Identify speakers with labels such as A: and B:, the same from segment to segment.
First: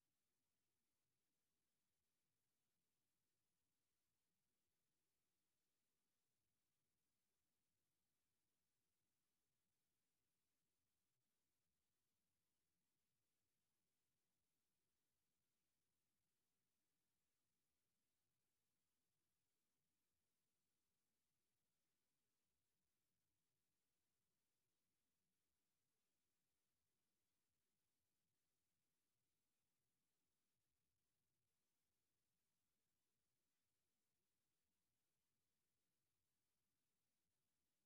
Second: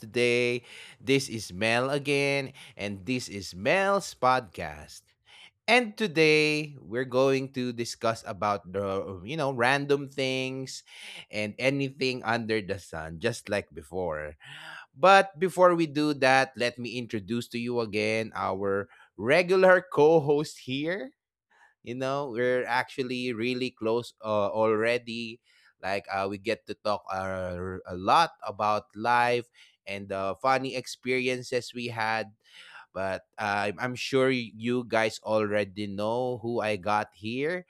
A: today. This is Mel again, and this is Mel's podcast. And today we're going to discuss about the random things and anything under the sun, just like before. But before we do that, let me introduce to you again our regular co-host here, you know, we're actually really close already, like we get to talk a lot about life and the funny experiences we had, but I'm sure you guys already know who I got here.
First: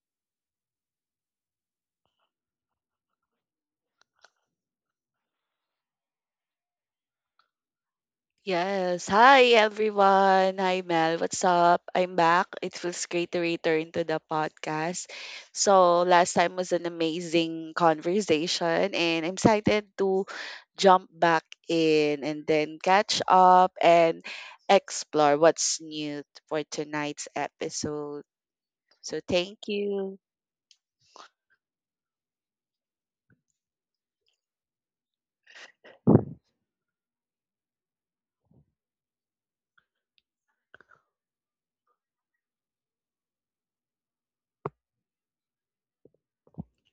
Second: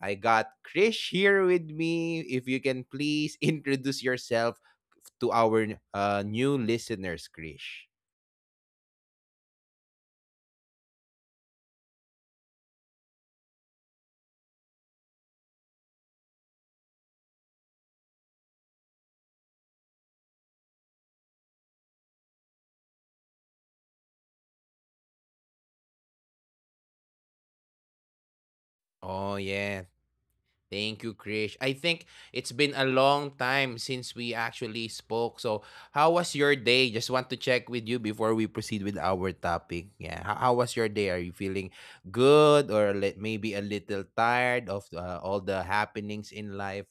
A: I got Krish here with me. If you can please introduce yourself to our new listeners, Krish.
B: Yes. Hi, everyone. Hi, Mel. What's up? I'm back. It feels great to return to the podcast. So, last time was an amazing conversation, and I'm excited to jump back in and then catch up and explore what's new for tonight's episode. So,
A: Oh.
B: thank you.
A: Thank you, Krish. I think it's been a long time since we actually spoke. So, how was your day? Just want to check with you before we proceed with our topic. Yeah, how was your day? Are you feeling good or maybe a little tired of all the happenings in life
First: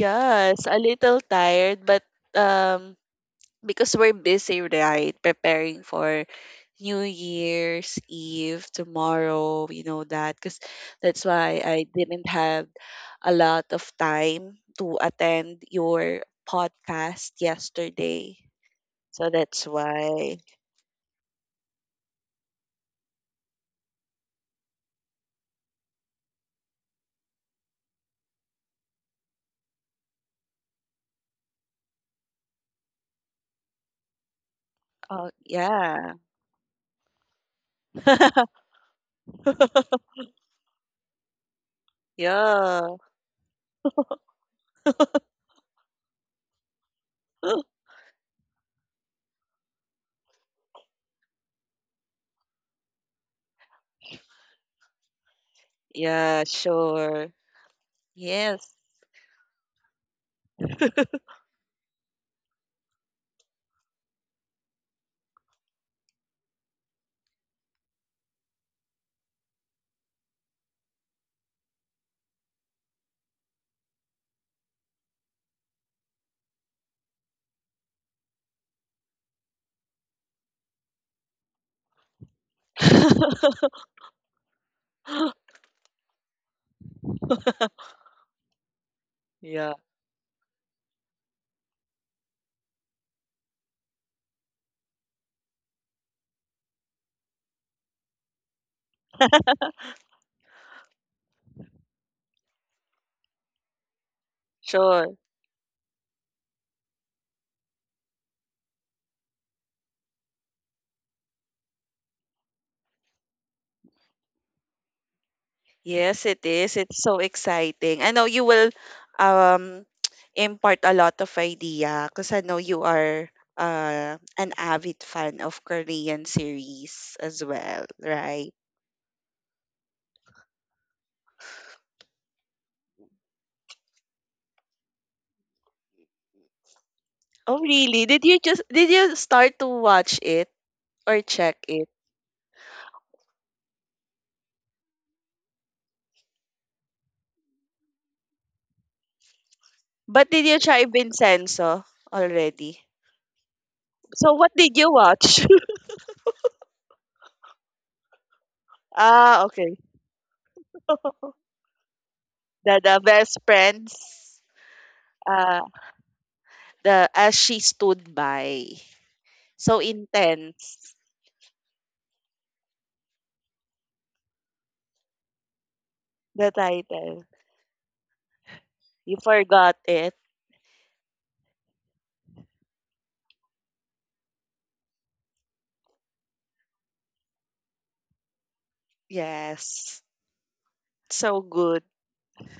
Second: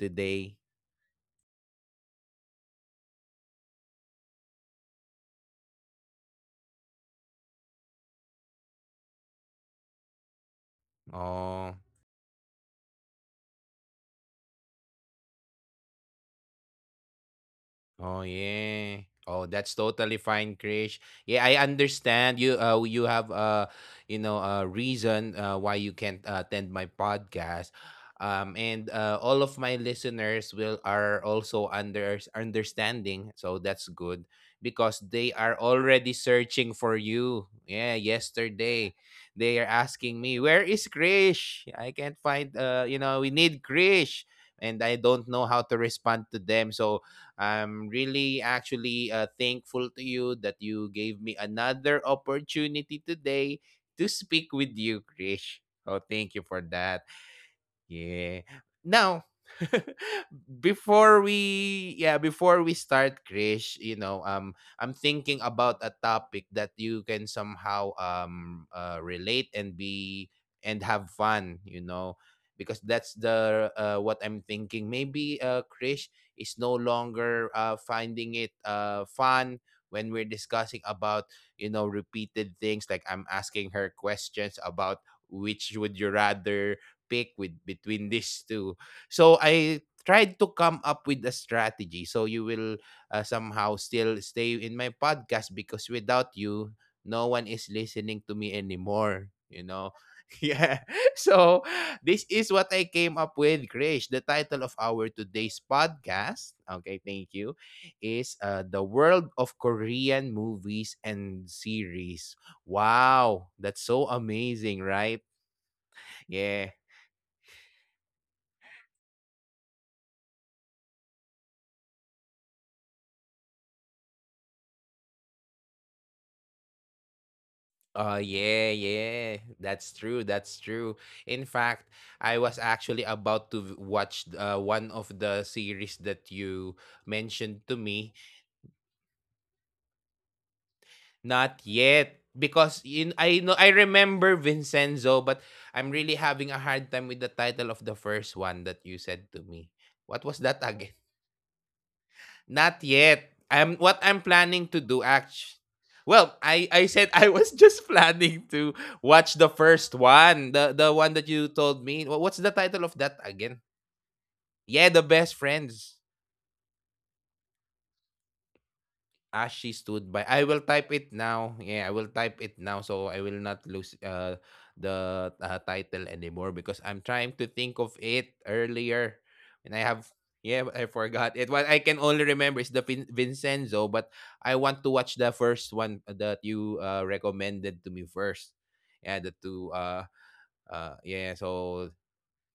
A: today?
B: a little tired, but um because we're busy, right? Preparing for New Year's Eve tomorrow, you know that. Because that's why
A: Oh.
B: I didn't have a lot of time to attend your podcast
A: Oh
B: yesterday.
A: yeah.
B: So
A: Oh,
B: that's
A: that's totally
B: why.
A: fine, Krish. Yeah, I understand you. You have you know, a reason why you can't attend my podcast. And all of my listeners will are also under understanding, so that's good because
B: Oh,
A: they are
B: yeah.
A: already searching for you. Yeah, yesterday they are asking me, "Where is Krish? I can't find.
B: Yeah.
A: You know, we need Krish." And I don't know how to respond to them. So I'm really actually thankful to you that you gave me another opportunity today to speak with you, Krish. Oh, thank
B: Yeah,
A: you for that.
B: sure.
A: Yeah.
B: Yes,
A: Now, before we start, Krish, I'm thinking about a topic that you can somehow relate and be and have fun, you know, because that's the what I'm thinking. Maybe Krish is no longer finding it fun when we're discussing about, you know, repeated things like I'm asking her questions about which would you rather pick with between these two. So I tried to come up with a strategy so you will somehow still stay in my podcast because without you no one is listening to me anymore, Yeah. So this is what I came up with, Krish. The title of our
B: sure.
A: today's podcast, okay, thank you, is The World of Korean Movies and Series. Wow, that's so amazing, right?
B: Yes, it
A: Yeah.
B: is. It's so exciting. I know you will um impart a lot of idea because I know you are an avid fan of Korean series as well,
A: Oh,
B: right?
A: yeah, yeah. That's true. That's true. In fact, I was actually about to watch one of the series that you
B: Oh,
A: mentioned to
B: really?
A: me.
B: Did you start to watch it or
A: Not
B: check it?
A: yet, because I know I remember Vincenzo, but I'm really having a hard time with the title of the first one that you said to me. What
B: But
A: was
B: did
A: that
B: you try
A: again?
B: Vincenzo already?
A: Not yet. I'm What I'm
B: So what
A: planning
B: did
A: to
B: you
A: do
B: watch?
A: actually. Well, I said I was just planning to watch
B: Ah,
A: the
B: okay.
A: first one, the one that you told me. What's the
B: The
A: title of
B: the
A: that
B: best
A: again?
B: friends.
A: Yeah, the best
B: Uh,
A: friends.
B: the as she stood by.
A: As
B: So
A: she stood by. I will
B: intense.
A: type it now. Yeah, I will type it now so I will not lose the title
B: The
A: anymore because I'm
B: title.
A: trying to think of it
B: You
A: earlier.
B: forgot
A: And I have,
B: it.
A: yeah, I forgot it. What I can only remember is the Vincenzo, but I want to watch the first one that you recommended to me first. Yeah, the two,
B: Yes.
A: yeah,
B: So good.
A: so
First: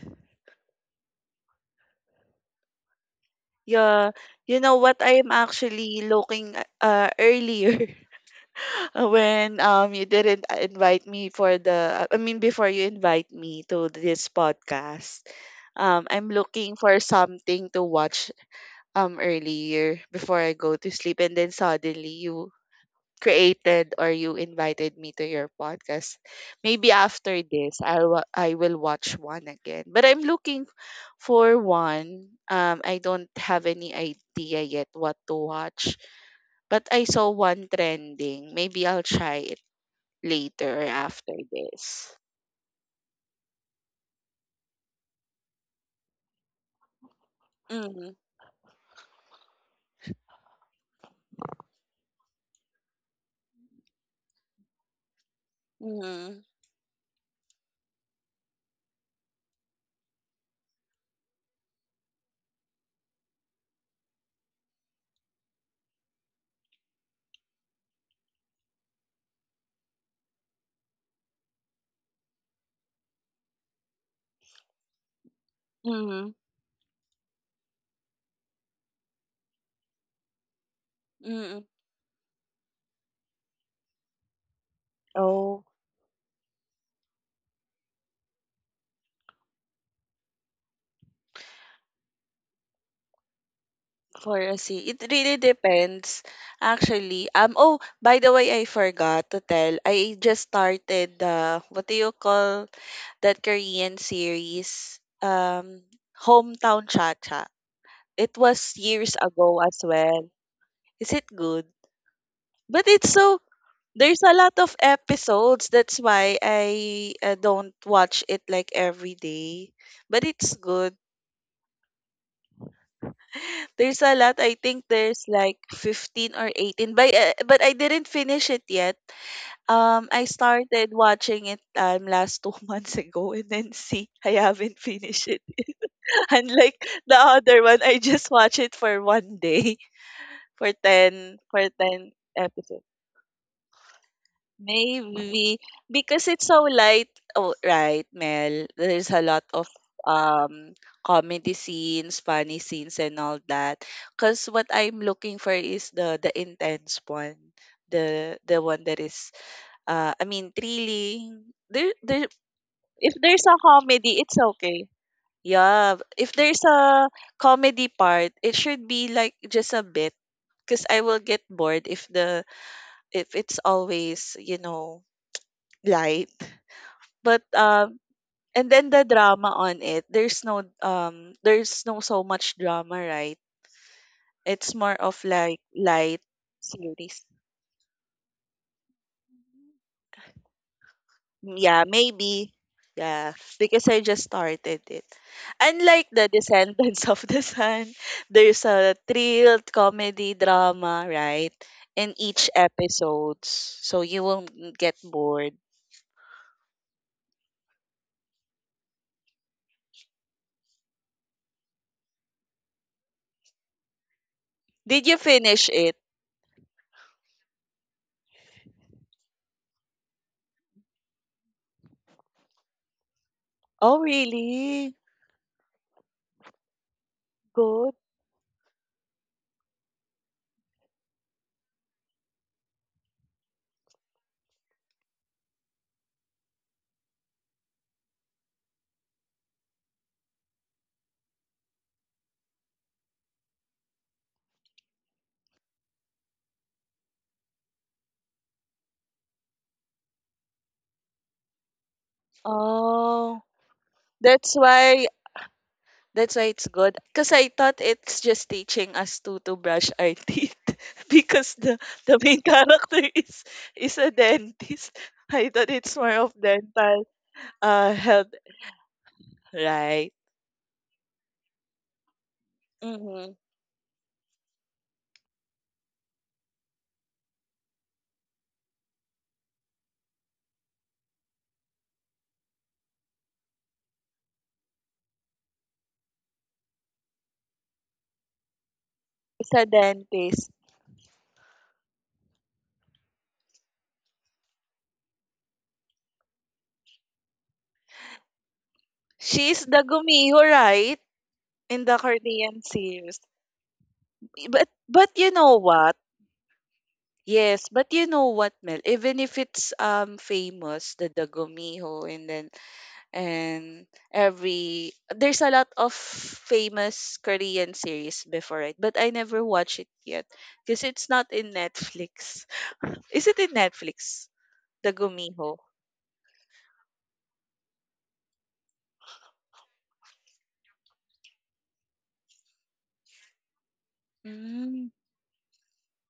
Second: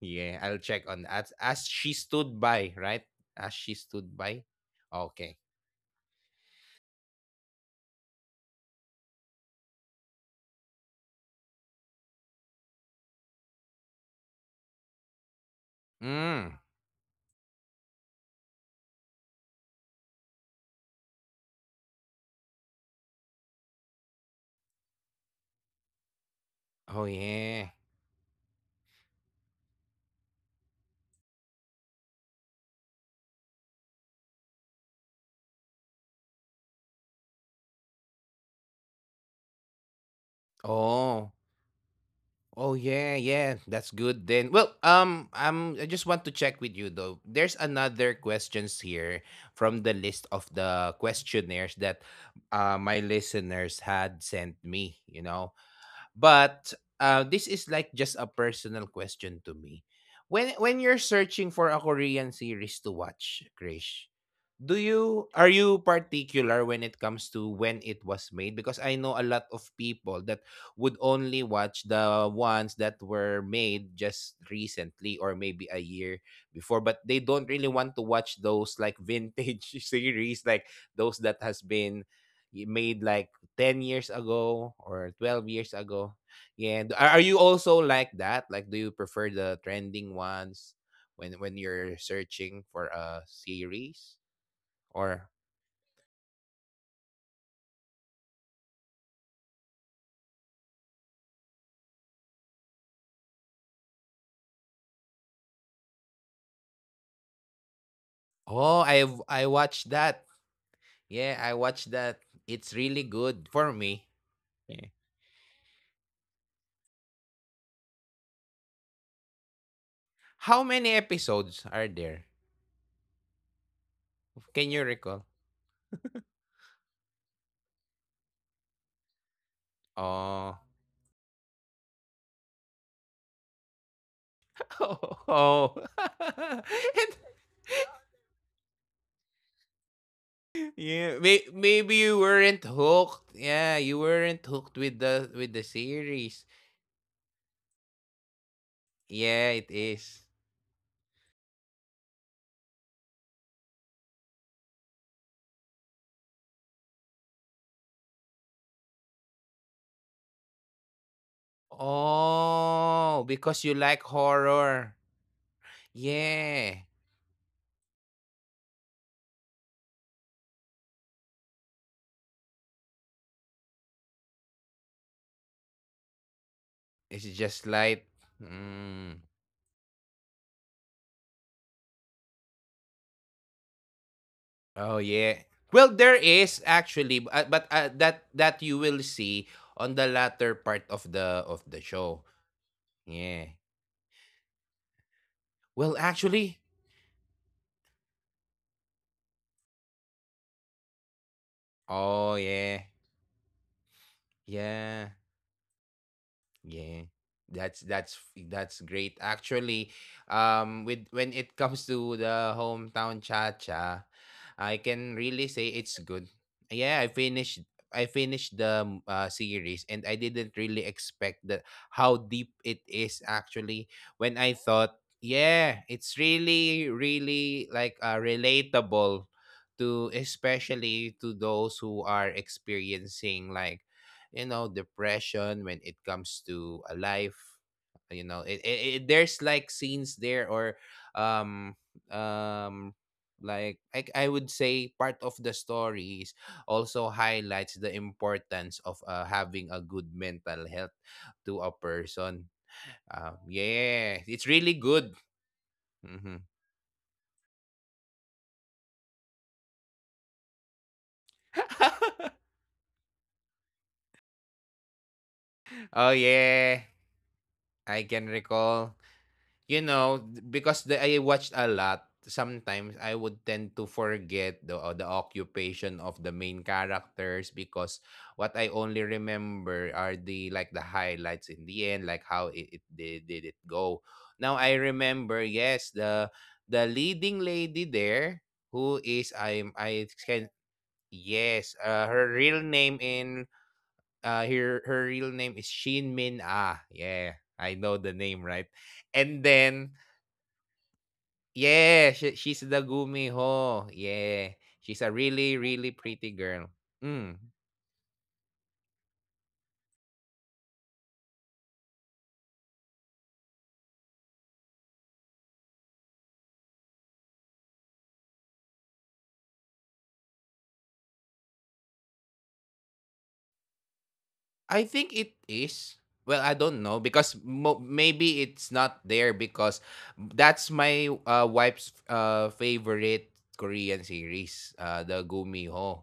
A: yeah, I'll check on as she stood by, right? As she
B: Yeah.
A: stood by.
B: You know what? I'm
A: Okay.
B: actually looking earlier when you didn't invite me for the I mean before you invite me to this podcast. I'm
A: Mm.
B: looking for something to watch earlier before I go to sleep and then suddenly you created or you invited me to your podcast. Maybe
A: Oh
B: after
A: yeah.
B: this, I will watch one again. But I'm looking for one. I don't have any idea yet what to watch. But I saw one trending. Maybe I'll try it later or
A: Oh.
B: after this.
A: Oh yeah, yeah. That's good then. Well, I just want to check with you though. There's
B: Mm-hmm.
A: another questions here from the list of the questionnaires that my listeners had sent me, you know.
B: Mm-hmm.
A: But this is like just a personal question to me. When you're searching for a Korean series to watch, Krish, do you are you particular when it comes to when it was made? Because I know a lot of people that would only watch the ones that were made just recently or maybe a year
B: Mm-hmm.
A: before, but they don't really want to watch those like vintage series, like those that has been made like 10 years ago or 12
B: Mm-hmm.
A: years ago. Yeah. Are you also like that? Like do you prefer the trending ones when you're searching for a series
B: For a sea, it
A: or
B: really depends. Actually, oh, by the way, I forgot to tell. I just started the what do you call that Korean series? Hometown Cha Cha. It was
A: oh, I
B: years
A: I
B: ago as
A: watched that.
B: well. Is it
A: Yeah, I
B: good?
A: watched that. It's
B: But
A: really
B: it's so
A: good for me.
B: there's a lot of
A: Yeah.
B: episodes. That's why I don't watch it like every day. But it's
A: How many
B: good.
A: episodes are there?
B: There's a lot. I
A: Can
B: think
A: you
B: there's
A: recall?
B: like 15 or 18. But I didn't finish it yet. I
A: Oh.
B: started watching it last 2 months ago and then see I haven't finished it.
A: Oh.
B: Unlike the
A: and.
B: other one, I just watch it for one day for
A: Yeah,
B: 10 for
A: maybe
B: 10
A: you weren't
B: episodes.
A: hooked. Yeah, you weren't hooked with the
B: Maybe because
A: series.
B: it's so light, oh, right, Mel? There's a lot
A: Yeah,
B: of
A: it is.
B: um comedy scenes, funny scenes, and all that. Because what I'm looking for is the intense one, the one that is, I mean, thrilling. There, there. If
A: Oh,
B: there's a
A: because you like
B: comedy, it's okay.
A: horror.
B: Yeah, if there's
A: Yeah,
B: a comedy part, it should be like just a bit. Because I will get bored if the if it's always light.
A: it's
B: But
A: just like.
B: and then the
A: Mm.
B: drama on it, there's no so much drama, right? It's more
A: Oh
B: of
A: yeah.
B: like
A: Well, there
B: light
A: is actually,
B: series.
A: bu- but that that you will see on the latter part of the
B: Yeah,
A: show.
B: maybe. Yeah,
A: Yeah.
B: because I just started it.
A: Well,
B: Unlike the
A: actually.
B: Descendants of the Sun, there's a thrill, comedy, drama, right? In
A: Oh
B: each
A: yeah.
B: episode. So you won't get
A: Yeah.
B: bored.
A: Yeah. That's that's that's great. Actually, with when it comes to the Hometown Cha-Cha, I
B: Did you
A: can really
B: finish
A: say
B: it?
A: it's good. Yeah, I finished the series and I didn't really expect that how deep it is
B: Oh,
A: actually when I
B: really?
A: thought, yeah, it's really really
B: Good.
A: like relatable to especially to those who are experiencing like you know depression when it comes to a life you know it there's like scenes there or um um like I would say part of the stories also highlights the importance of having a good mental health to a person
B: Oh,
A: yeah
B: that's
A: it's really
B: why
A: good.
B: That's why
A: Hmm.
B: it's good. Because I thought it's just teaching us to brush our teeth because the main character is a dentist. I thought it's more
A: Oh
B: of
A: yeah,
B: dental
A: I
B: health,
A: can recall. You
B: right?
A: know, because I watched a lot, sometimes I
B: Mm-hmm.
A: would tend to forget the occupation of the main characters because what I only remember are the like the highlights in the end, like how it, it they did it go. Now I remember, yes, the leading lady there who is
B: It's a
A: I
B: dentist.
A: can yes, her real name in her real name is Shin Min Ah. Yeah, I know the name, right? And
B: She's the
A: then
B: gumiho, right? In the
A: yeah,
B: Korean
A: she's the
B: series.
A: Gumiho. Yeah,
B: But
A: she's
B: but
A: a
B: you know
A: really,
B: what?
A: really pretty girl. Mm,
B: Yes, but you know what, Mel? Even if it's famous, the gumiho and then and every there's a lot of famous Korean series before it, but I never watch it yet because it's not in Netflix. Is it in Netflix?
A: I
B: The
A: think it
B: Gumiho.
A: is. Well, I don't know because maybe it's not there because that's my wife's favorite Korean series,
B: Mm.
A: the Gumiho.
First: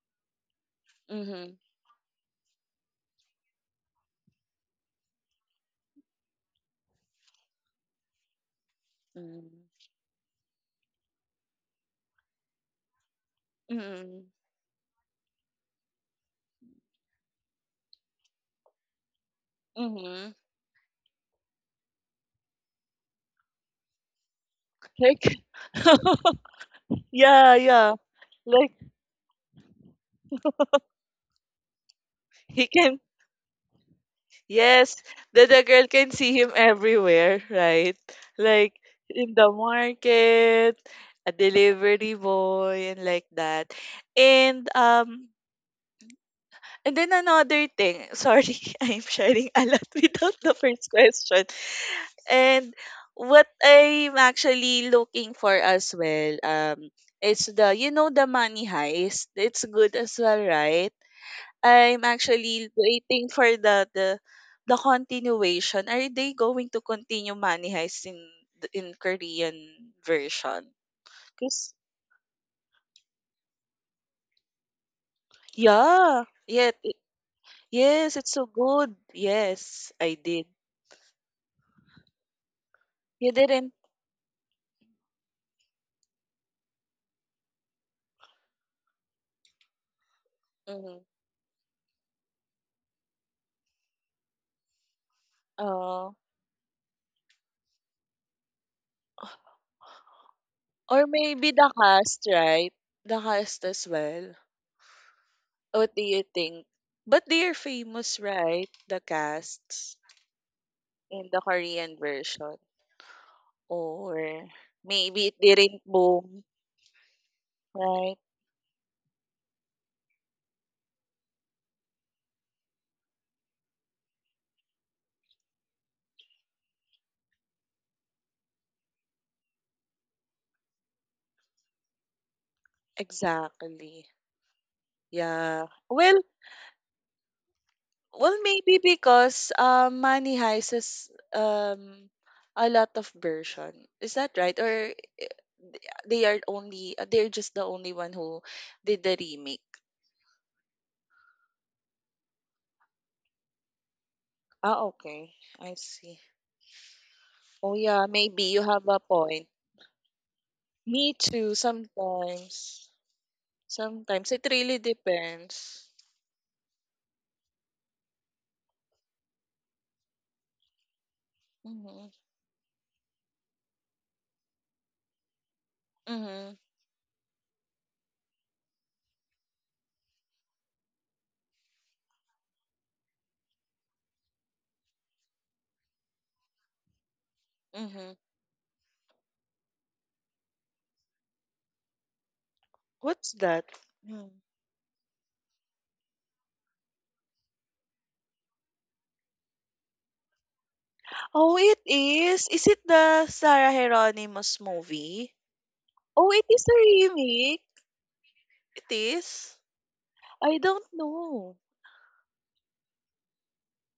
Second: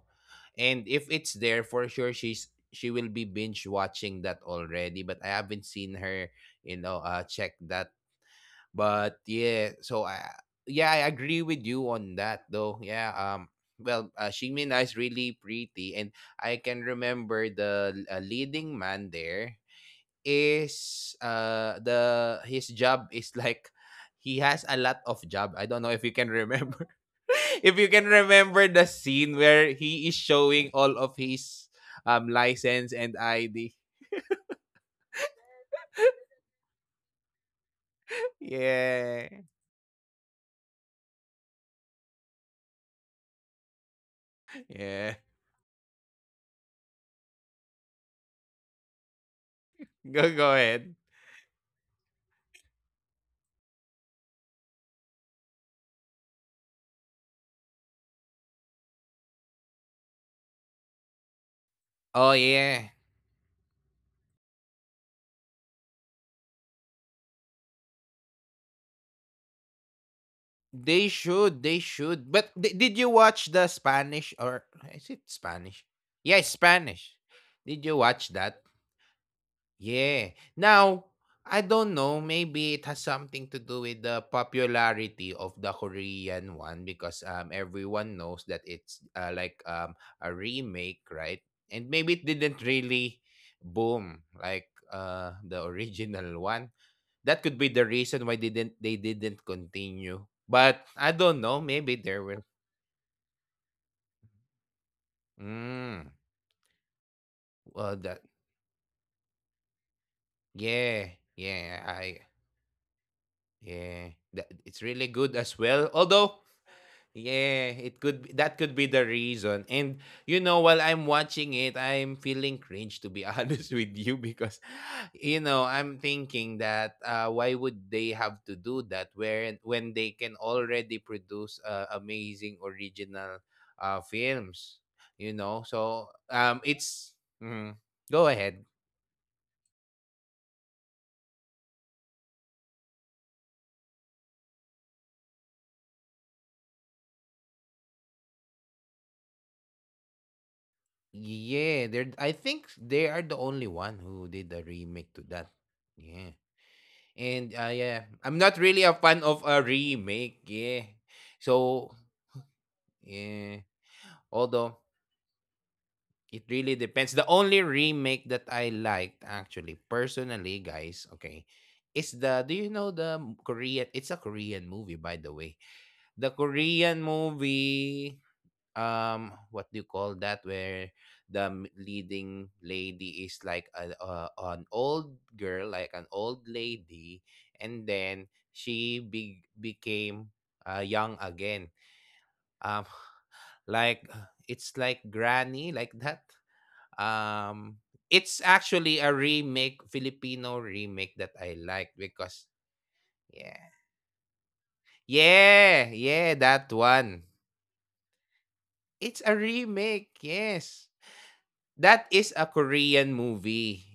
A: And if it's
B: Mhm.
A: there for sure, she will be binge watching that already. But I haven't seen her, you know, check that. But
B: Mm.
A: yeah, so I yeah, I agree with you on that though. Yeah, well,
B: Mhm.
A: Shimina is really pretty and I can remember the leading man there
B: Mhm.
A: is the his job is like he has a lot of
B: Like
A: job. I don't know if you can remember.
B: yeah,
A: If
B: yeah.
A: you can
B: Like
A: remember the scene where he is showing all of his
B: he can
A: license and ID.
B: Yes, the girl can see him everywhere, right? Like in
A: Yeah.
B: the market, a delivery boy, and like that. And
A: Yeah.
B: um, and then another thing. Sorry, I'm sharing a lot without
A: Go
B: the
A: go
B: first
A: ahead.
B: question. And what I'm actually looking for as well, is the you know the Money Heist. It's good as well, right? I'm
A: Oh
B: actually
A: yeah.
B: waiting for the continuation. Are they going to continue Money Heist in in Korean version?
A: They should,
B: Cause,
A: they should. But di did you watch the Spanish or is it Spanish?
B: yeah,
A: Yeah,
B: yeah,
A: Spanish. Did you
B: yes, it's
A: watch
B: so
A: that?
B: good. Yes, I
A: Yeah.
B: did.
A: Now, I don't know, maybe it has
B: You
A: something to
B: didn't.
A: do with the popularity of the Korean one because everyone knows that it's like a
B: Mm,
A: remake, right? And maybe it didn't really boom like the
B: uh,
A: original one. That could be the reason why they didn't continue. But
B: or
A: I don't
B: maybe
A: know.
B: the
A: Maybe there
B: cast,
A: will.
B: right? The cast as well. What do
A: Mm,
B: you think? But they are
A: well,
B: famous,
A: that
B: right? The casts
A: yeah,
B: in the
A: yeah,
B: Korean
A: I
B: version,
A: yeah, that
B: or
A: it's really
B: maybe
A: good
B: it
A: as
B: didn't
A: well. Although
B: boom.
A: yeah, it
B: Right,
A: could be, that could be the reason. And you know, while I'm watching it, I'm feeling cringe to be honest with you because you know I'm thinking that why would they have to do that where when they can already produce amazing original
B: exactly.
A: films you know
B: Yeah.
A: so
B: Well,
A: it's mhm. Go ahead.
B: maybe because Money Heist is um a lot of version. Is that right? Or they are only they're just the only one who did the remake.
A: Yeah, they're I think they are the only one who did a
B: Ah,
A: remake to
B: okay.
A: that.
B: I see.
A: Yeah. And
B: Oh
A: yeah,
B: yeah,
A: I'm
B: maybe
A: not
B: you
A: really a
B: have a
A: fan of
B: point.
A: a remake. Yeah,
B: Me too.
A: so
B: Sometimes,
A: yeah,
B: sometimes it
A: although
B: really depends.
A: it really depends. The only remake that I liked actually personally, guys, okay,
B: Mhm.
A: is the do you know the Korean, it's a Korean movie by the way. The
B: Mhm.
A: Korean movie what do you call that where the leading lady is like an old girl like an old lady and
B: Mhm.
A: then became young again um
B: What's that?
A: like
B: Hmm.
A: it's like granny like that. Um, it's actually a remake, Filipino remake that I
B: Oh, it
A: like because
B: is. Is it the
A: yeah.
B: Sarah Hieronymus movie?
A: Yeah, yeah,
B: Oh, it
A: that
B: is a
A: one.
B: remake. It
A: It's a
B: is.
A: remake,
B: I don't
A: yes.
B: know.
A: That is a Korean movie,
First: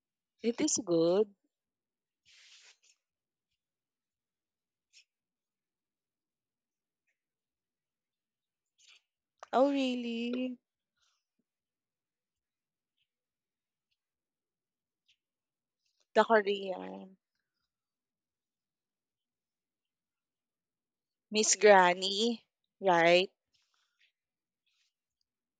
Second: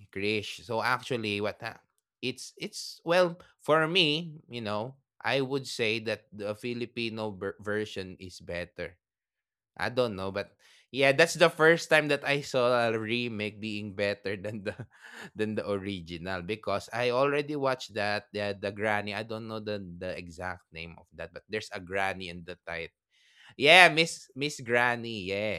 B: It
A: Krish.
B: is
A: So
B: good.
A: actually what ha- it's well, for me, you know, I would say that the Filipino version is better.
B: Oh,
A: I don't know, but
B: really?
A: yeah, that's the first time that I saw a remake being better than the than the
B: The
A: original because I
B: Korean.
A: already watched that the granny. I don't know the exact name of that, but
B: Miss
A: there's a granny
B: Granny,
A: in the title.
B: right?
A: Yeah, Miss Granny. Yeah.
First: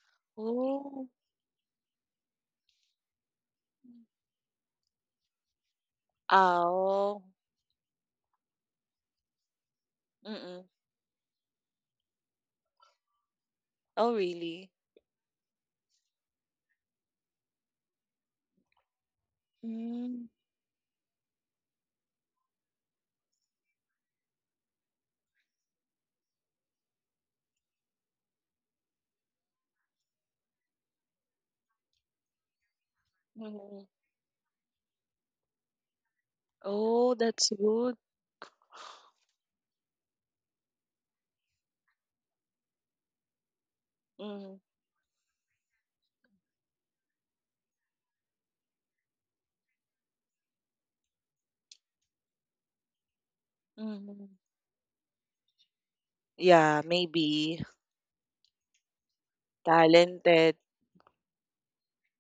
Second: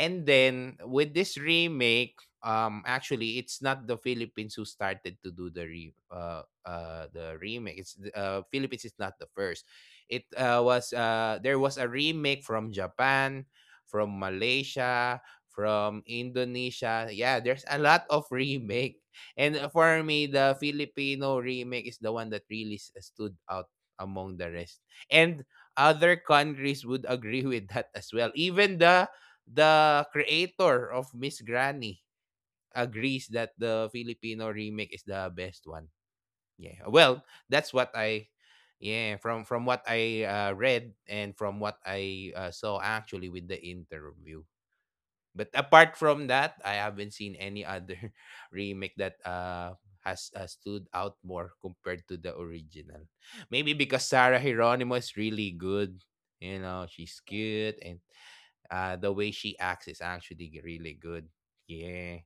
A: And then
B: Oh.
A: with this remake, actually, it's not the Philippines who started to do the re
B: Oh.
A: the remake. Philippines is not the first. It
B: Mm-mm.
A: was There was a remake from Japan,
B: Oh,
A: from
B: really?
A: Malaysia, from Indonesia. Yeah, there's a lot of remake. And For
B: Mm,
A: me, the Filipino remake is the one that really stood out among the rest. And other countries would agree with that as well. Even the creator of Miss Granny agrees that the
B: mm.
A: Filipino remake is the best one. Yeah.
B: Oh,
A: Well,
B: that's
A: that's what
B: good.
A: I yeah, from what I read and from what I saw actually with the interview.
B: Mm,
A: But apart from that, I haven't seen any other remake that has stood out more compared to the original. Maybe because
B: mm.
A: Sarah Hieronimo is really good. You
B: Yeah,
A: know, she's
B: maybe.
A: cute and the way she acts is actually
B: Talented.
A: really good. Yeah.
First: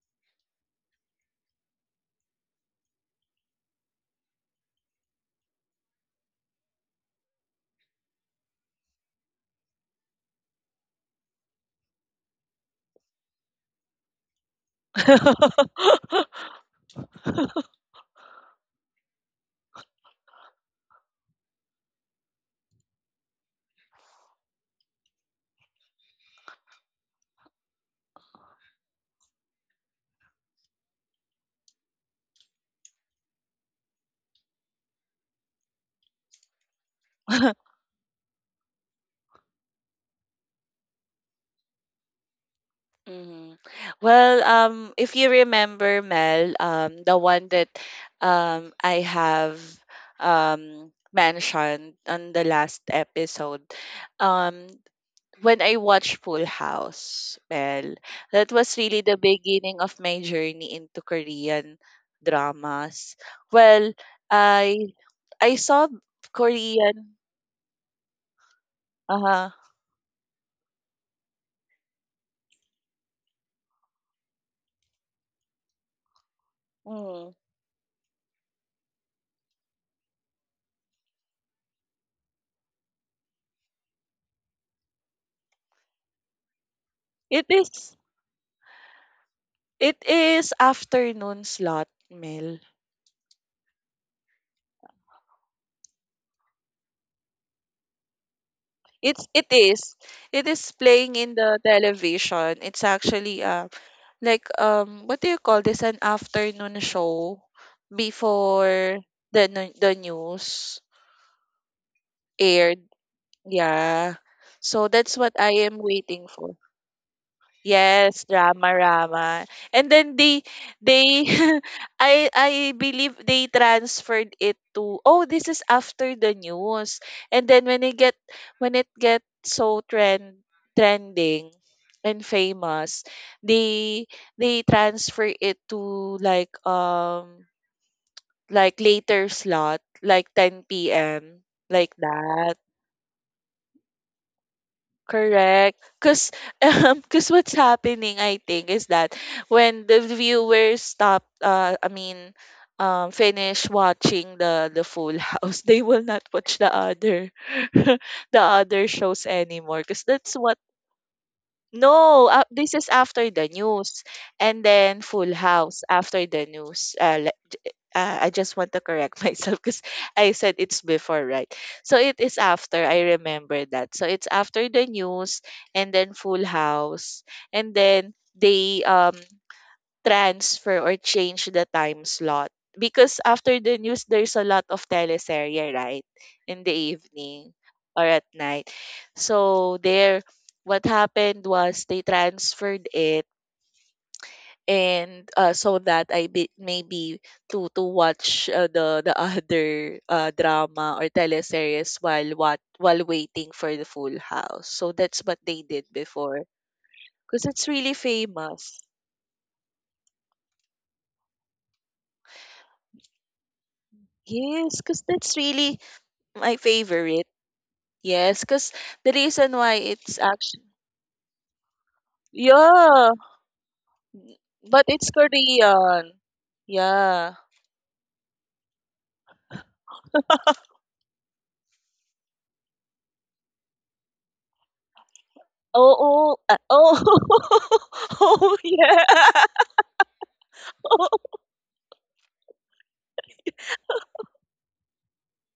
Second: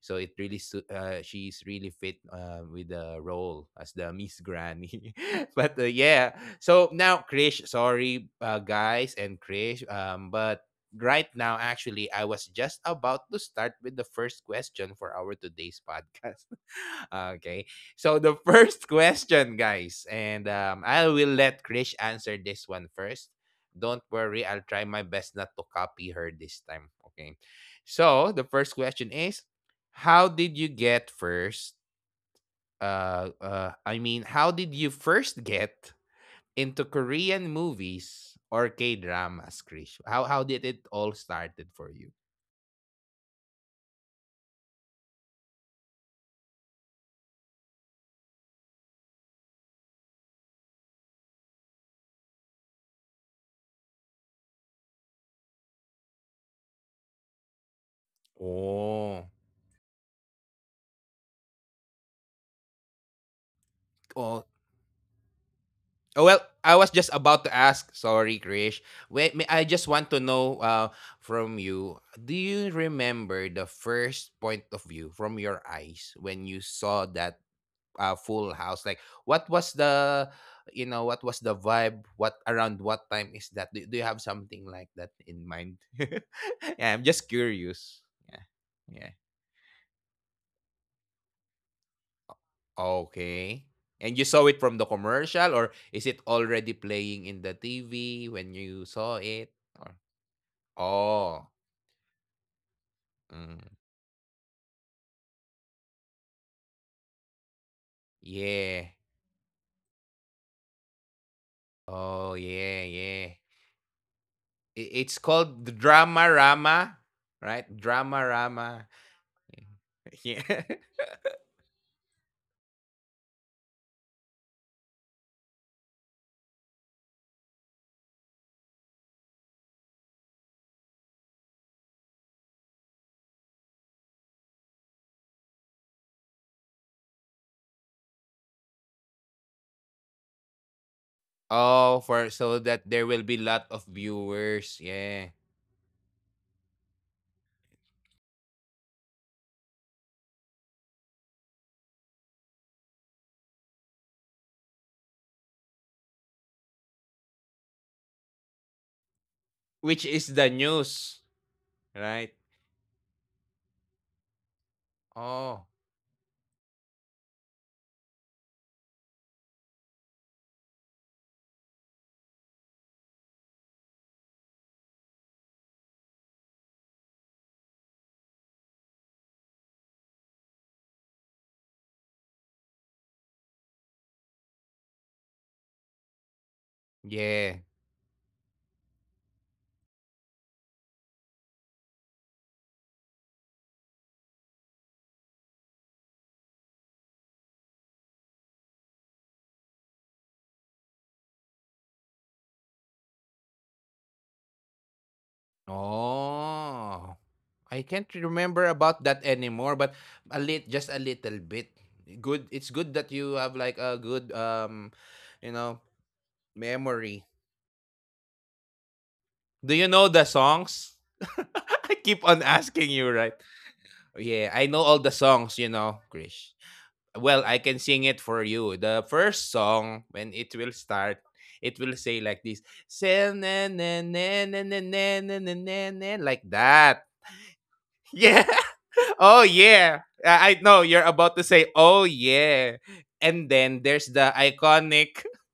A: So it really she's really fit with the role as the Miss Granny. But yeah, so now Krish, sorry guys and Krish, but right now actually I was just about to start with the first question for our today's podcast. Okay, so the first question, guys, and I will let Krish answer this one first. Don't worry, I'll try my best not to copy her this time. Okay. So the first question is how did you get first I mean how did you first get into Korean movies or K-dramas, Krish? How did it all started for you?
B: Mhm. Well, if you remember, Mel, the one that I have mentioned on the last episode, um, when I watched Full House, Mel, that was really the
A: Oh.
B: beginning of my journey into Korean dramas. Well,
A: Oh.
B: I I saw
A: Oh, well, I was just
B: Korean.
A: about to ask. Sorry, Krish. Wait,
B: Uh-huh.
A: I just want to know from you. Do you remember the first point of view from your eyes when you saw
B: Mm.
A: that Full House? Like, what was the, you know, what was the vibe? What, around what time is that? Do you have something like that in mind? Yeah, I'm just
B: It is
A: curious. Yeah. Yeah.
B: it is afternoon slot, Mel.
A: Okay, and you saw it from the commercial, or is it already playing in the TV when you saw
B: It's it
A: it? Or?
B: is. It is playing in
A: Oh.
B: the television. It's actually
A: Mm,
B: like what do you call this? An afternoon show
A: yeah.
B: before the news
A: Oh,
B: aired.
A: yeah, yeah.
B: Yeah. So that's
A: It's
B: what I
A: called the
B: am waiting
A: drama
B: for.
A: rama, right? Drama
B: Yes, drama,
A: rama.
B: drama. And then
A: Yeah.
B: they I believe they transferred it to oh this is after the news. And then when it get so trending and famous, they they transfer it to like later slot, like 10 p.m. like
A: Oh, for so
B: that.
A: that there will be lot of viewers, yeah.
B: Correct. Because cause what's happening, I think, is that when the viewers stop, I mean, finish watching the Full House, they will not watch the other the other shows anymore. Because
A: Which
B: that's
A: is the
B: what
A: news,
B: No,
A: right?
B: this is after the news, and then Full
A: Oh,
B: House after the news. I just want to correct myself because I said it's before, right? So it is after. I remember that. So it's after the news and then Full House, and then they transfer or change the time slot because after the news there's a lot of teleserye, right? In the evening
A: yeah.
B: or at night. So there, what happened was they transferred it and so that maybe to watch the other drama or teleseries while waiting for the Full House. So that's what they did before
A: Oh,
B: because it's
A: I
B: really
A: can't remember
B: famous.
A: about that anymore, but just a little bit. Good. It's good that you have like a good
B: Yes, because that's
A: you
B: really
A: know,
B: my
A: memory.
B: favorite. Yes, because the reason
A: Do
B: why
A: you know
B: it's
A: the
B: actually
A: songs? I keep on asking
B: yeah,
A: you, right? Yeah, I know
B: but
A: all
B: it's
A: the songs, you know,
B: Korean.
A: Krish.
B: Yeah.
A: Well, I can sing it for you. The first song when it will start, it will say like this, "Se- na- na- na- na- na- na- na- na- na-
B: Oh,
A: na,"
B: oh,
A: like that.
B: oh,
A: Yeah.
B: oh, yeah.
A: Oh yeah. I know you're about to say oh yeah. And then there's the iconic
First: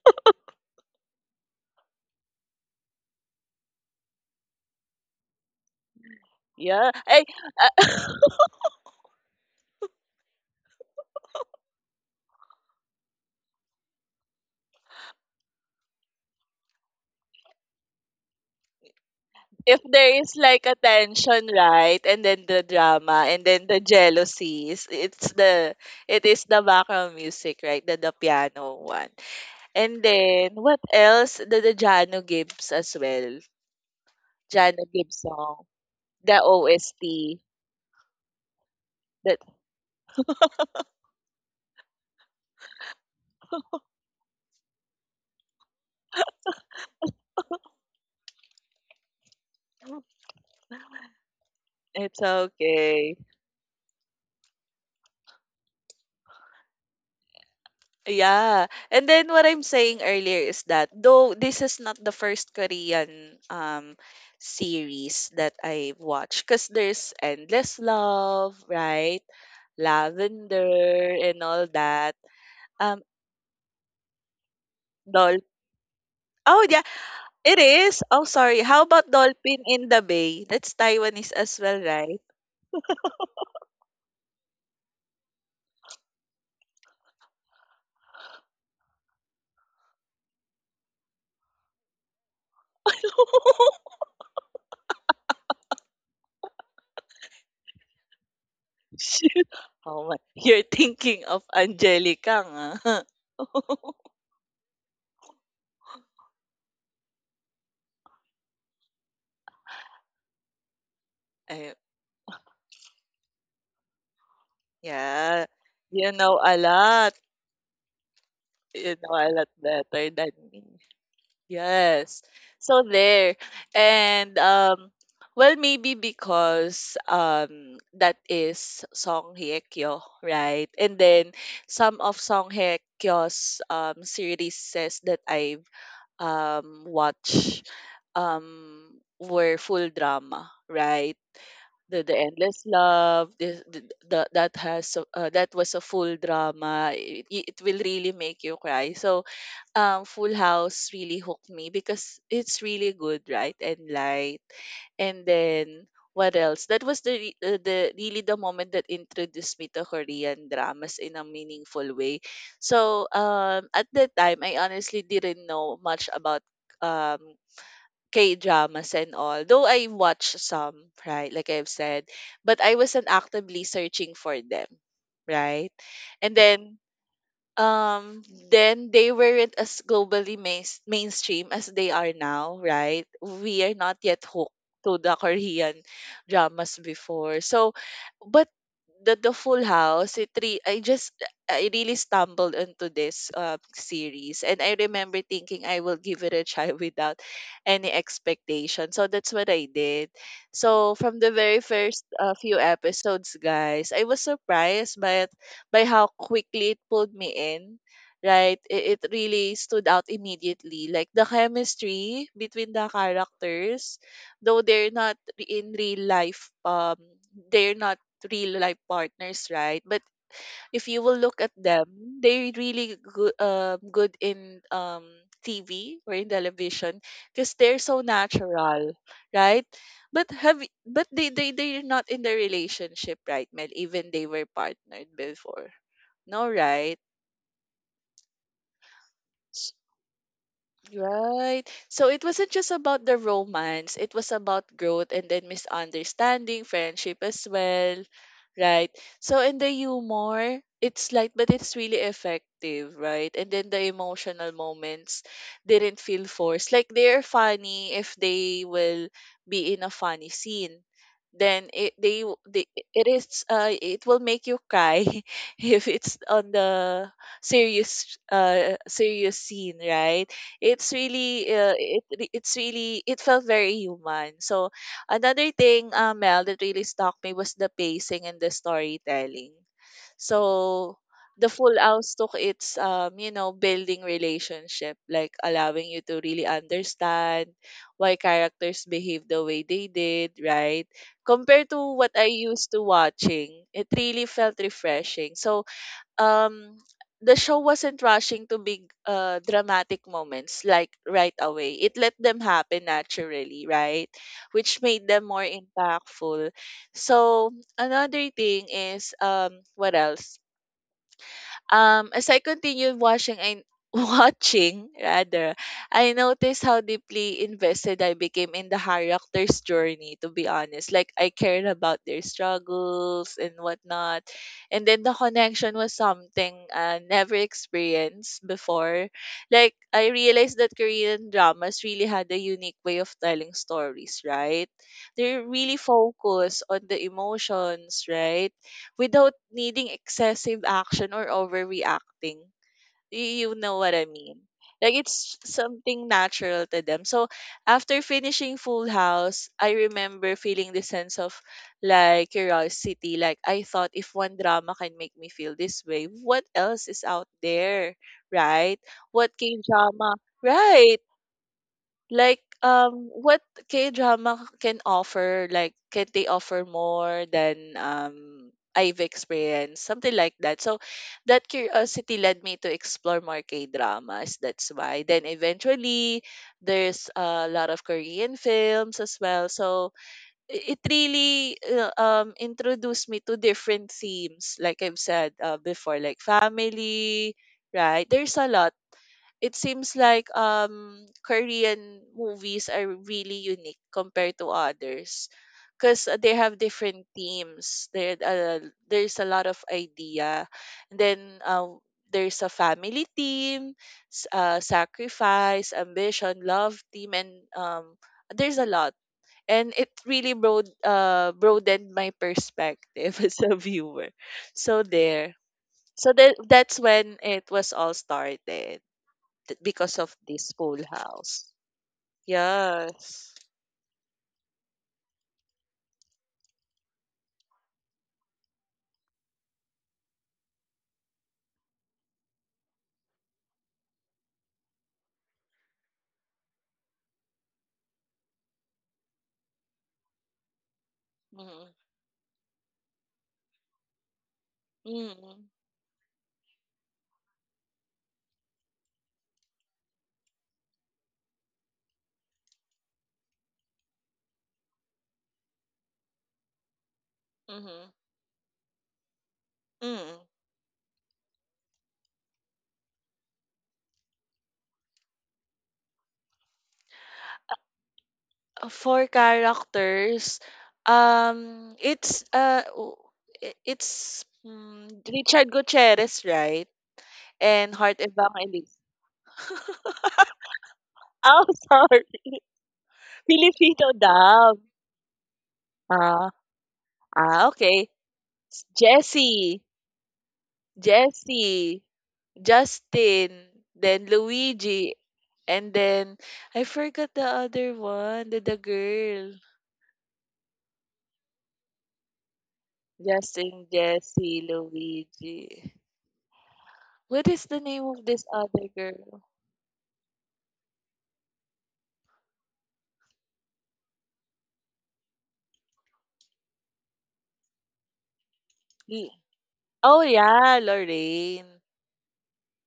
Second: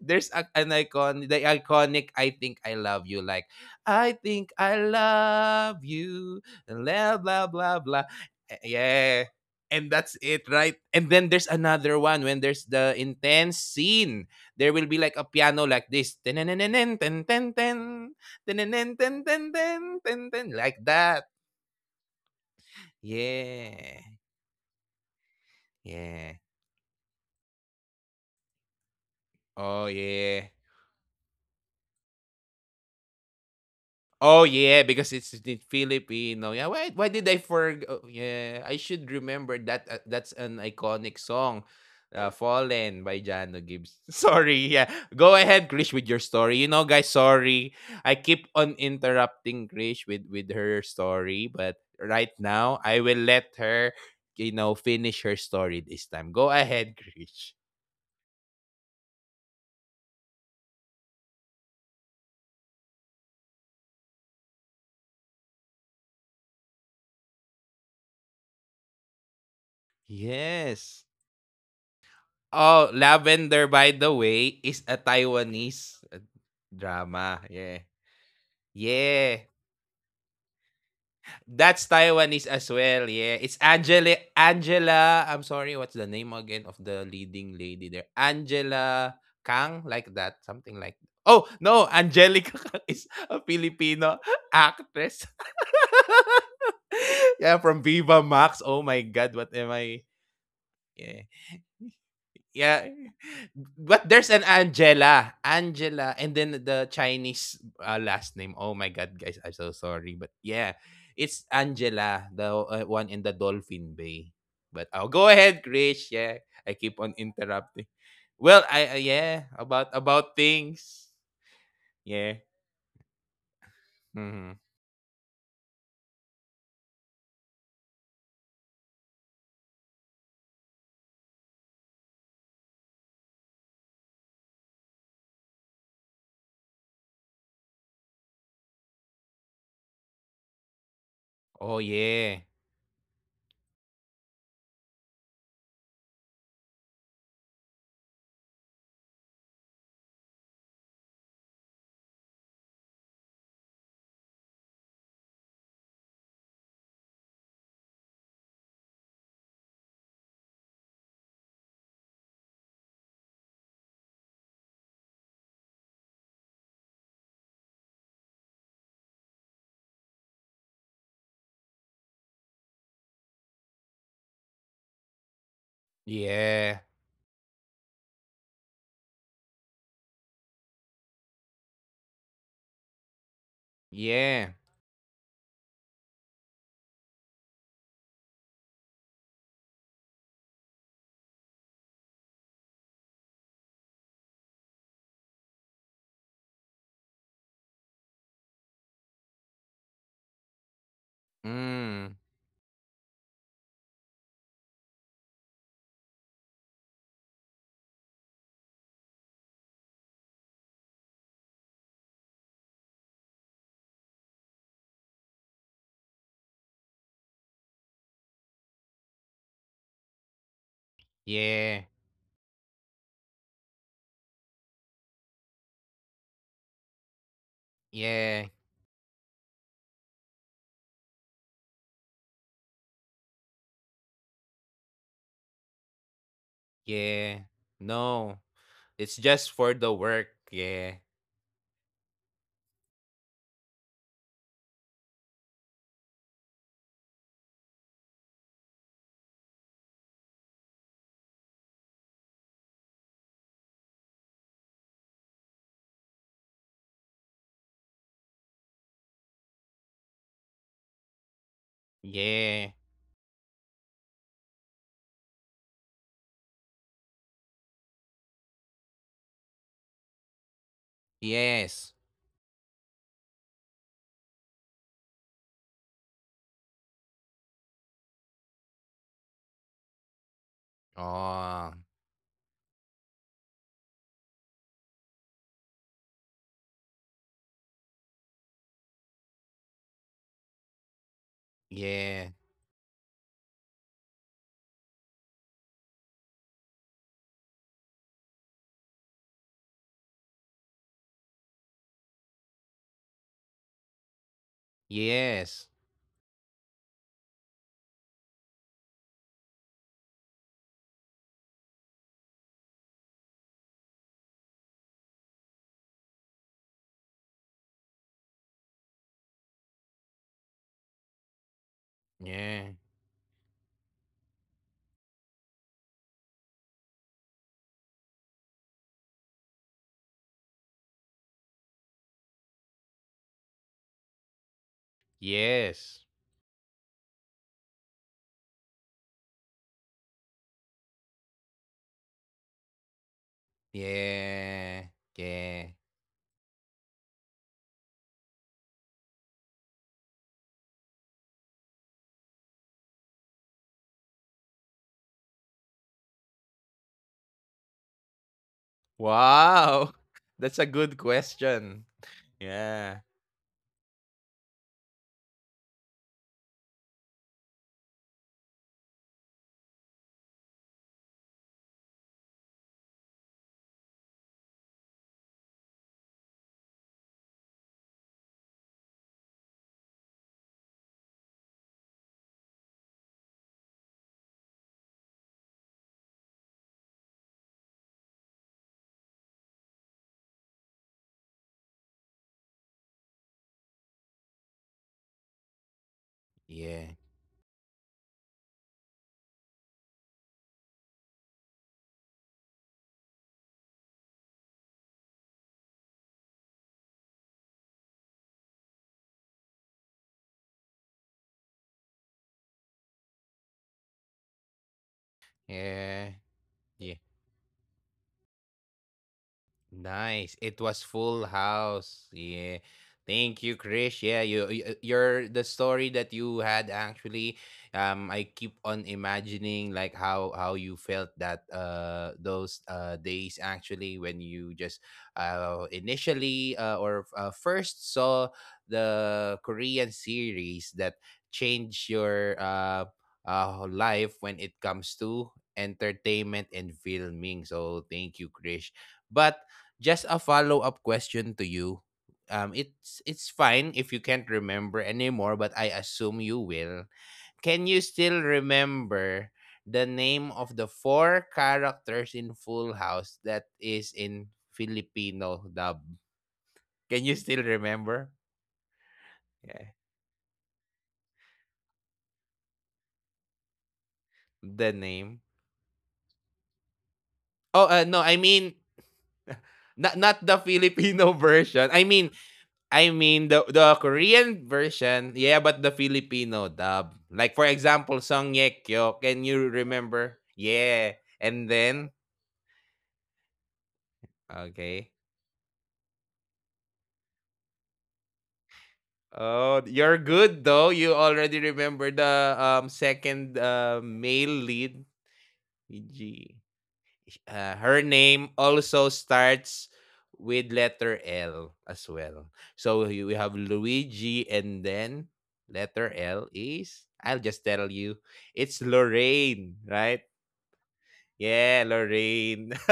A: there's a, an icon the iconic I think I love you, like I think I love you,
B: Yeah.
A: blah
B: I,
A: blah blah blah. Eh, yeah, and that's it, right? And then there's another one when there's the intense scene, there will be like a piano like this, ten ten ten ten, ten ten ten,
B: if
A: ten
B: there is
A: ten,
B: like a
A: like that.
B: tension, right, and then the drama, and then the
A: Yeah.
B: jealousies, it's the it
A: Yeah.
B: is the background music, right, the piano one.
A: Oh
B: And
A: yeah.
B: then what else? The Jano Gibbs as well,
A: Oh yeah,
B: Jano
A: because
B: Gibbs
A: it's the
B: song, the
A: Filipino. Yeah, why did
B: OST.
A: I forg? Oh, yeah, I should
B: That
A: remember that. That's an iconic song, "Fallen" by Jano Gibbs. Sorry, yeah. Go ahead, Krish, with your story. You know, guys, sorry, I keep on interrupting Krish with her story, but
B: it's
A: right now I
B: okay.
A: will let her, you know, finish her story this time. Go ahead, Krish.
B: Yeah. And then what I'm saying earlier is that though this is not the first Korean series that I've watched because there's Endless Love, right?
A: Yes.
B: Lavender and all that.
A: Oh,
B: Um
A: Lavender, by the way, is a
B: Dol
A: Taiwanese
B: Oh yeah,
A: drama.
B: it
A: Yeah.
B: is. Oh sorry. How about
A: Yeah.
B: Dolphin in the Bay? That's Taiwanese as well,
A: That's
B: right?
A: Taiwanese as well. Yeah. It's Angela, I'm sorry, what's the name again of the leading lady there? Angela Kang, like that, something like. Oh, no, Angelica Kang is a Filipino actress. Yeah, from Viva Max. Oh my
B: Shoot.
A: god, what am I?
B: Oh my. You're thinking
A: Yeah.
B: of Angelica nga.
A: Yeah. But there's an Angela. Angela. And then the Chinese last name. Oh my God, guys. I'm so sorry. But yeah, it's
B: Ay,
A: Angela, the one in the Dolphin Bay. But oh, go
B: yeah.
A: ahead,
B: You
A: Krish.
B: know
A: Yeah.
B: a
A: I keep
B: lot.
A: on interrupting. Well, I,
B: You know a
A: yeah,
B: lot
A: about,
B: better than me.
A: things.
B: Yes.
A: Yeah.
B: So there. And
A: Hmm.
B: well maybe because that is Song Hye Kyo, right? And then some of Song Hye Kyo's series that I've watched um were full drama, right?
A: Oh,
B: The
A: yeah.
B: Endless Love this the that has a- that was a full drama it will really make you cry so Full House really hooked me because it's really good, right? And light. And then what else? That was the really the moment that introduced me to Korean dramas in a meaningful way. So, at that time I honestly didn't know much about um K dramas and all, though I watched some, right? Like I've said, but I wasn't actively searching for them, right? And
A: Yeah.
B: um then they weren't as globally mainstream as they are now, right? We are not yet
A: Yeah.
B: hooked to the Korean dramas before, so but the Full House it re- I just I really stumbled into this series and I remember thinking I will give it a try without any expectation so that's what I did so from the very first
A: Mm.
B: few episodes guys I was surprised by how quickly it pulled me in. Right? It really stood out immediately. Like the chemistry between the characters, though they're not re- in real life, they're not real life partners, right? But if you will look at
A: Yeah.
B: them, they really good, good in TV or in television because they're so
A: Yeah.
B: natural, right? But but they're not in the relationship, right, Mel? Even they were partnered before, no, right?
A: Yeah. No. It's just for the work. Yeah.
B: Right. So it wasn't just about the romance, it was about growth and then misunderstanding, friendship as well. Right. So in the humor, it's light but it's really effective, right? And then the emotional moments didn't feel forced. Like they're funny if they will be in a funny scene. Then it they, w- they
A: Yeah.
B: it is it will make you cry if it's on the serious serious scene, right? It's really
A: Yes.
B: it's really it felt very human. So another thing, Mel, that really stuck me was the pacing and the storytelling. So the
A: Oh.
B: Full House took its um, building relationship, like allowing you to really understand why characters behave the way they did, right? Compared to what I
A: Yeah.
B: used to watching, it really felt refreshing. So um the show wasn't rushing to big dramatic moments like right away. It let them happen naturally, right? Which made them more
A: Yes.
B: impactful. So another thing is what else? As I continued watching and watching rather, I noticed how deeply invested I became in the characters' journey, to be honest. Like I cared about their
A: Yeah.
B: struggles and whatnot. And then the connection was something I never experienced before. Like I realized that Korean dramas really had a unique way of telling stories, right? They really
A: Yes.
B: focus on the emotions, right? Without needing excessive action or overreacting. You, you know what I mean?
A: Yeah.
B: Like it's
A: Yeah.
B: something natural to them. So after finishing Full House, I remember feeling the sense of like curiosity. Like I thought if one drama can make me feel this way, what else is out there? Right? What K
A: Wow.
B: drama?
A: That's a good
B: Right.
A: question.
B: Like,
A: Yeah.
B: what K-drama can offer, like, can they offer more than I've experienced? Something like that. So that curiosity led me to explore more K-dramas. That's why. Then eventually there's a lot of Korean films as well. So it really introduced me to different themes, like I've said before, like family, right? There's a lot. It seems like Korean movies are really unique compared to others because they have
A: Yeah.
B: different themes. There, there's a lot of idea. And then there's a family theme, sacrifice, ambition, love theme, and um, there's a lot. And it really broadened my perspective as a viewer. So there.
A: Yeah.
B: So that's
A: Yeah.
B: when it was all started, because of
A: Nice.
B: this
A: It was
B: Pool
A: Full
B: House.
A: House. Yeah. Thank
B: Yes.
A: you, Krish. Yeah, you're the story that you had actually. I keep on imagining like how you felt that those days actually when you just initially or first saw the Korean series that
B: Mm-hmm.
A: changed your life when it comes to
B: Mm-hmm.
A: entertainment and filming. So thank you, Krish. But just a follow-up question to you. It's fine if you can't remember anymore, but I assume you will. Can you
B: Mm-hmm.
A: still remember the
B: Mm.
A: name of the four characters in Full House that is in Filipino dub? Can you still remember?
B: For
A: Yeah,
B: characters, it's w- I- it's
A: the
B: mm,
A: name.
B: Richard Gutierrez, right?
A: Oh,
B: And
A: no,
B: Heart
A: I mean,
B: Evangelist.
A: not the Filipino
B: Oh,
A: version.
B: sorry.
A: I mean the
B: Filipino
A: Korean
B: dub.
A: version, yeah, but the
B: Ah,
A: Filipino dub. Like for
B: okay.
A: example, Song Ye Kyo. Can you
B: Jesse.
A: remember? Yeah. And
B: Jesse.
A: then
B: Justin, then Luigi,
A: okay.
B: and then I forgot the other one, the girl.
A: Oh, you're good though. You already remember the second
B: Justin, Jesse,
A: male lead.
B: Luigi.
A: G. G.
B: What is the
A: Her
B: name of this
A: name
B: other
A: also
B: girl?
A: starts with letter L as well. So we have Luigi and then letter L is, I'll just tell you, it's
B: L-
A: Lorraine, right?
B: Oh yeah,
A: Yeah,
B: Lorraine.
A: Lorraine.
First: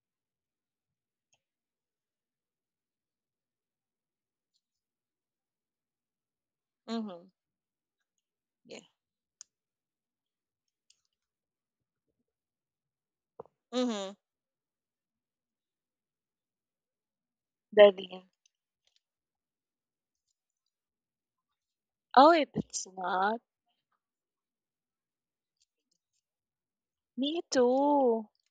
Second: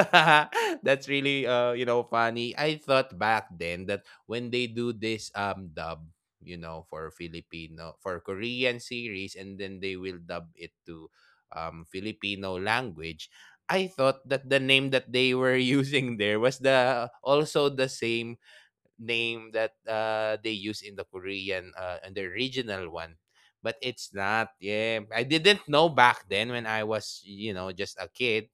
A: That's really you know, funny. I thought back then that when they do this dub, you know, for
B: Mm-hmm.
A: Filipino, for
B: Yeah.
A: Korean series, and then they will dub it to Filipino language, I
B: Mm-hmm.
A: thought that the name that they were using there was the also the
B: Darlene.
A: same name that they use in the Korean and the
B: Oh,
A: original
B: it's
A: one.
B: not.
A: But it's not. Yeah, I didn't know back then when I was,
B: Me
A: you know, just a
B: too.
A: kid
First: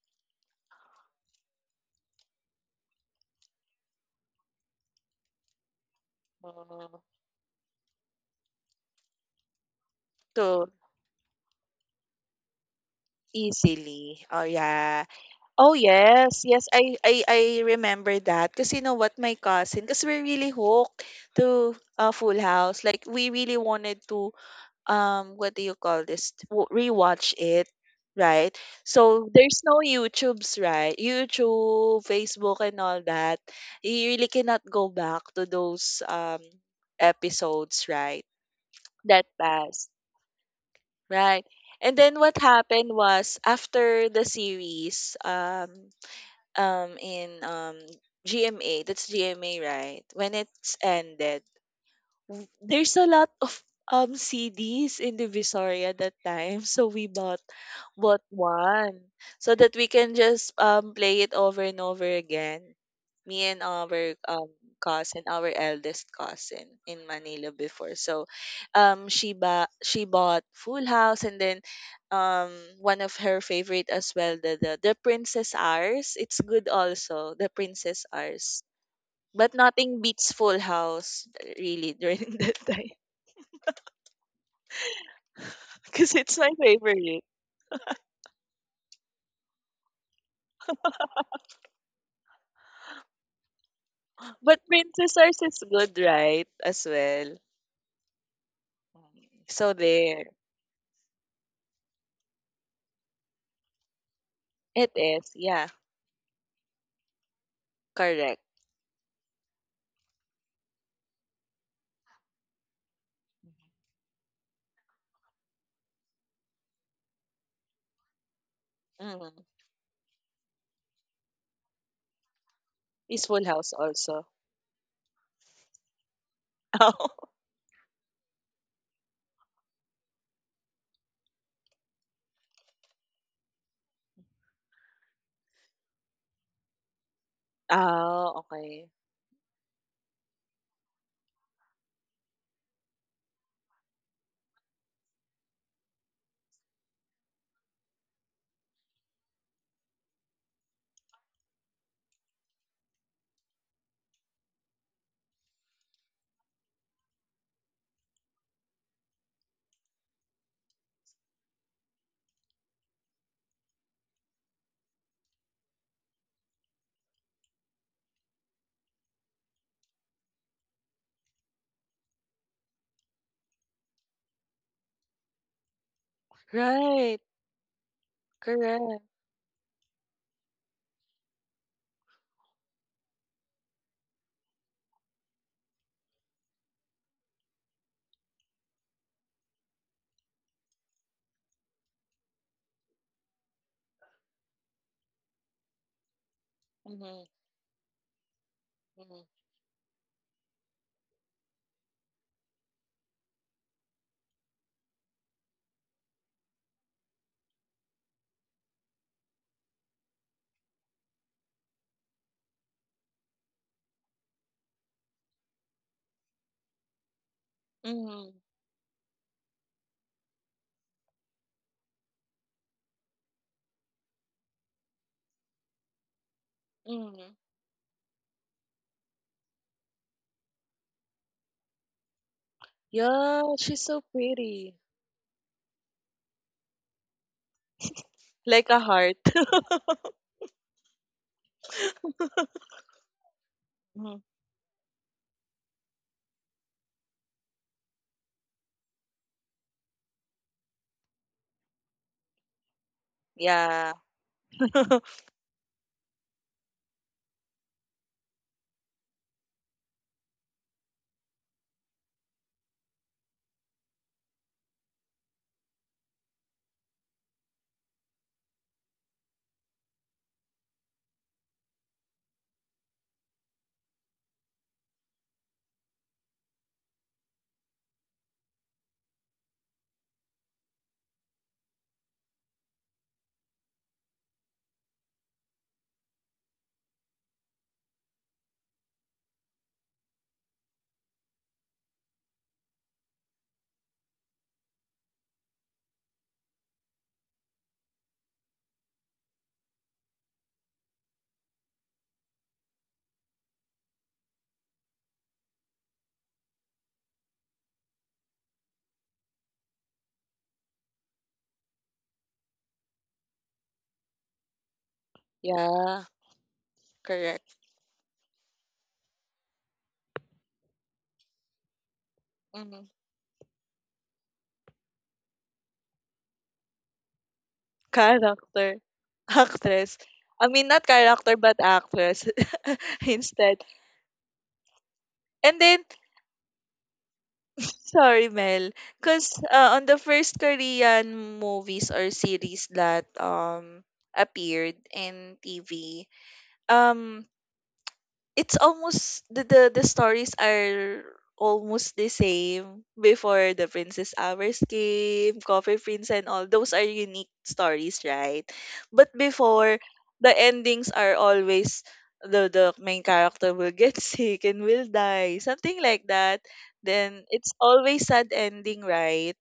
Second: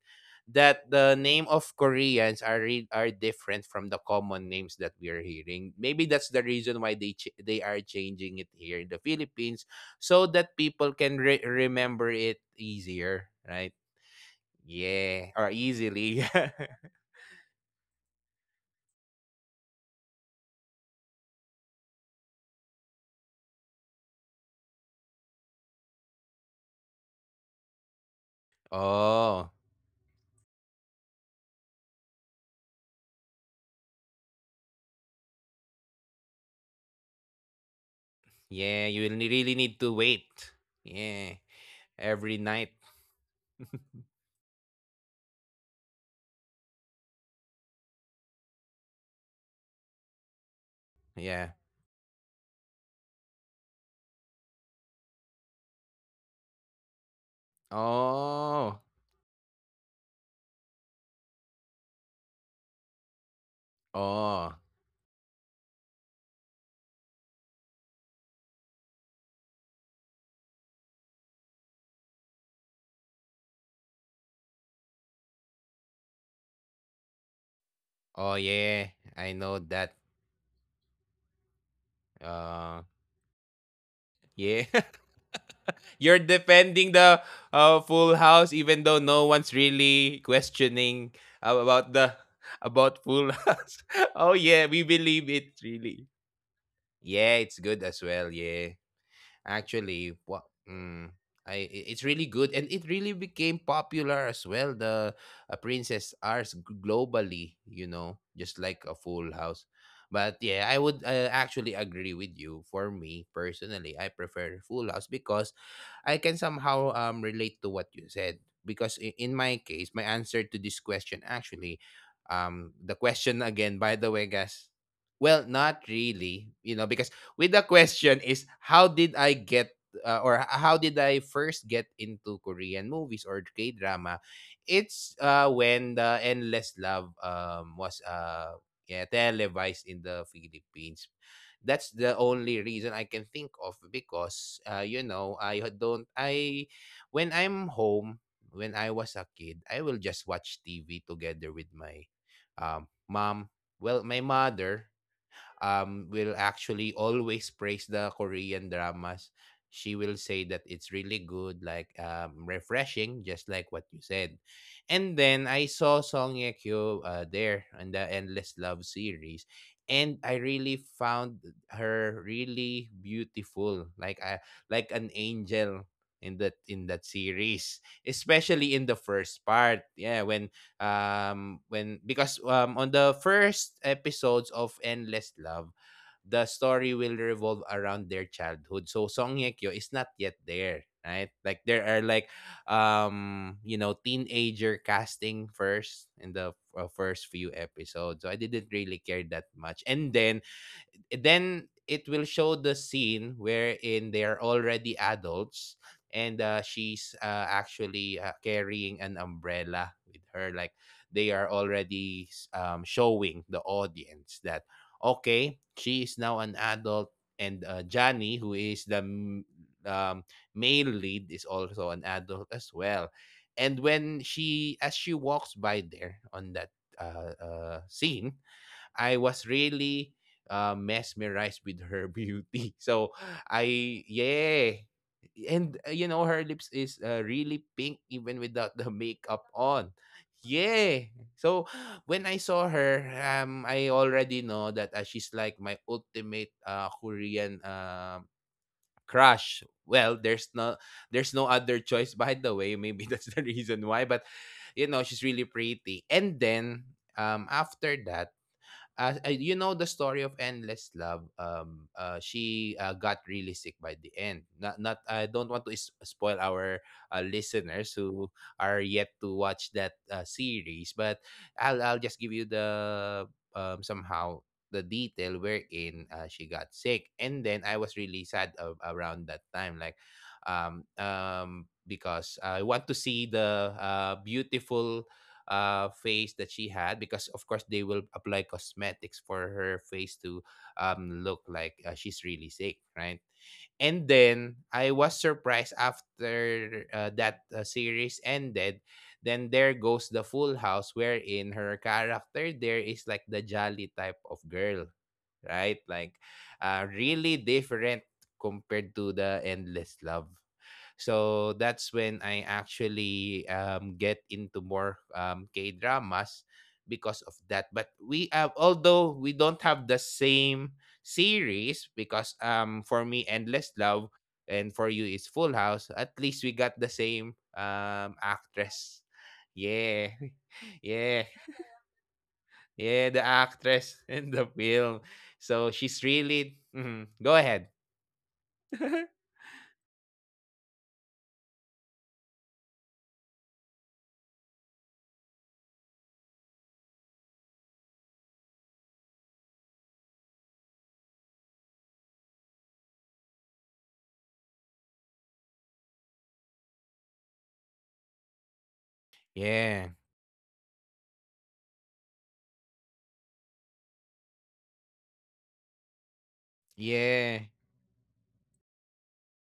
A: that the name of Koreans are are different from the common names that we are hearing. Maybe that's the reason why
B: Mm.
A: they they are changing it here in the Philippines so that
B: So
A: people can remember it easier, right?
B: easily. Oh yeah.
A: Yeah, or
B: Oh
A: easily.
B: yes, yes, I remember that. Cause you know what, my cousin, cause we're really hooked to Full House. Like we really wanted to what do you call this? Rewatch it, right? So
A: Oh,
B: there's no YouTube's, right? YouTube, Facebook, and all that. You really cannot go back to those episodes, right?
A: yeah,
B: That
A: really need to
B: passed,
A: wait. Yeah.
B: right? And then
A: Every
B: what
A: night.
B: happened was after the series, in GMA, that's GMA, right? When it's ended,
A: Yeah.
B: there's a lot of CDs in the Visoria that time, so we bought
A: Oh.
B: one so that we can just play it over and over again. Me and our
A: Oh.
B: cousin, our eldest cousin in Manila before. So, she bought Full House, and then, um, one of her favorite as well the the Princess Ours. It's good also the Princess
A: Oh
B: Ours.
A: yeah. I
B: But
A: know that.
B: nothing beats Full House, really, during that
A: Uh
B: time.
A: yeah. You're
B: Because it's my
A: defending the
B: favorite.
A: Full House even though no one's really questioning about the about Full House. Oh yeah,
B: But
A: we
B: Princess
A: believe
B: Ours
A: it
B: is good,
A: really.
B: right? As
A: Yeah,
B: well.
A: it's good as well. Yeah.
B: So
A: actually
B: there.
A: what mm, I- It's really good and it really became popular as well
B: It
A: the
B: is. Yeah.
A: Princess Ours globally, you know,
B: Correct.
A: just like a Full House. But yeah, I would actually agree with you. For me personally, I prefer Full House because I can somehow relate to what you said because in
B: Mm.
A: my case, my answer to this question actually, the
B: Is
A: question
B: Full House
A: again, by the way,
B: also.
A: guys. Well, not really, you know, because
B: Oh,
A: with the question is how did I get how did I first get into Korean movies or K drama? It's when the Endless Love was
B: oh, okay.
A: yeah, televised in the Philippines. That's the only reason I can think of because you know, I h- don't I when I'm home, when I was a kid, I will just watch TV together with my mom. Well, my mother will actually always praise the Korean dramas. She will say that it's really good, like refreshing, just like what you said. And then I saw Song Ye Kyo there in the Endless Love series, and I really found her really beautiful, like I, like an angel in that,
B: Right.
A: series, especially in the
B: Correct.
A: first part. Yeah, when because on the first episodes of Endless Love, the story will revolve around their childhood, so Song Hye Kyo is not yet there, right? Like there are like you know, teenager casting first in the
B: Mm-hmm.
A: first few episodes, so I didn't really care
B: Mm-hmm.
A: that much. And then it will show the scene wherein they are already adults, and she's actually carrying an umbrella with her, like they are already showing the audience that okay, she is now an adult, and
B: Mm-hmm.
A: Johnny, who is the um, male lead, is also an adult as well. And when she, as she walks by there on that
B: Mm-hmm.
A: scene, I was really mesmerized with her beauty. So
B: Yeah, she's so
A: I
B: pretty.
A: yeah, and you know her lips is really pink even
B: Like
A: without
B: a
A: the
B: heart.
A: makeup on. Yeah. So when I saw her, I
B: Mhm.
A: already know that she's like my ultimate Korean crush. Well, there's no other choice by the way. Maybe that's the reason
B: Yeah.
A: why. But you know, she's really pretty. And then after that as you know the story of Endless Love she got really sick by the end. Not I don't want to spoil our listeners who are yet to watch that series, but I'll just give you the somehow the detail wherein she got sick, and then I was really sad around that time, like because I want to see the beautiful face that she had, because of course they will apply cosmetics for her face to look like she's really sick, right? And then I was surprised after that series ended. Then there goes the Full House, wherein her character there is like the jolly type of girl, right? Like, really different compared to the Endless Love. So that's when I actually get into more K
B: Yeah.
A: dramas because of
B: Correct.
A: that. But we have, although we don't have the same series, because
B: Mm-hmm.
A: for me, Endless Love, and for you is Full House, at least we got the same
B: Character,
A: actress.
B: actress.
A: Yeah,
B: I mean, not
A: yeah,
B: character, but actress
A: yeah, the
B: instead.
A: actress in the film.
B: And
A: So
B: then,
A: she's really, mhm. Go ahead.
B: sorry, Mel, because on the first Korean movies or series that appeared in TV, um, it's almost the stories are almost the same. Before the Princess Hours came, Coffee Prince, and all those are unique stories, right? But before,
A: Yeah,
B: the endings are always the main character will get sick and will die, something like that. Then
A: yeah,
B: it's always sad ending, right?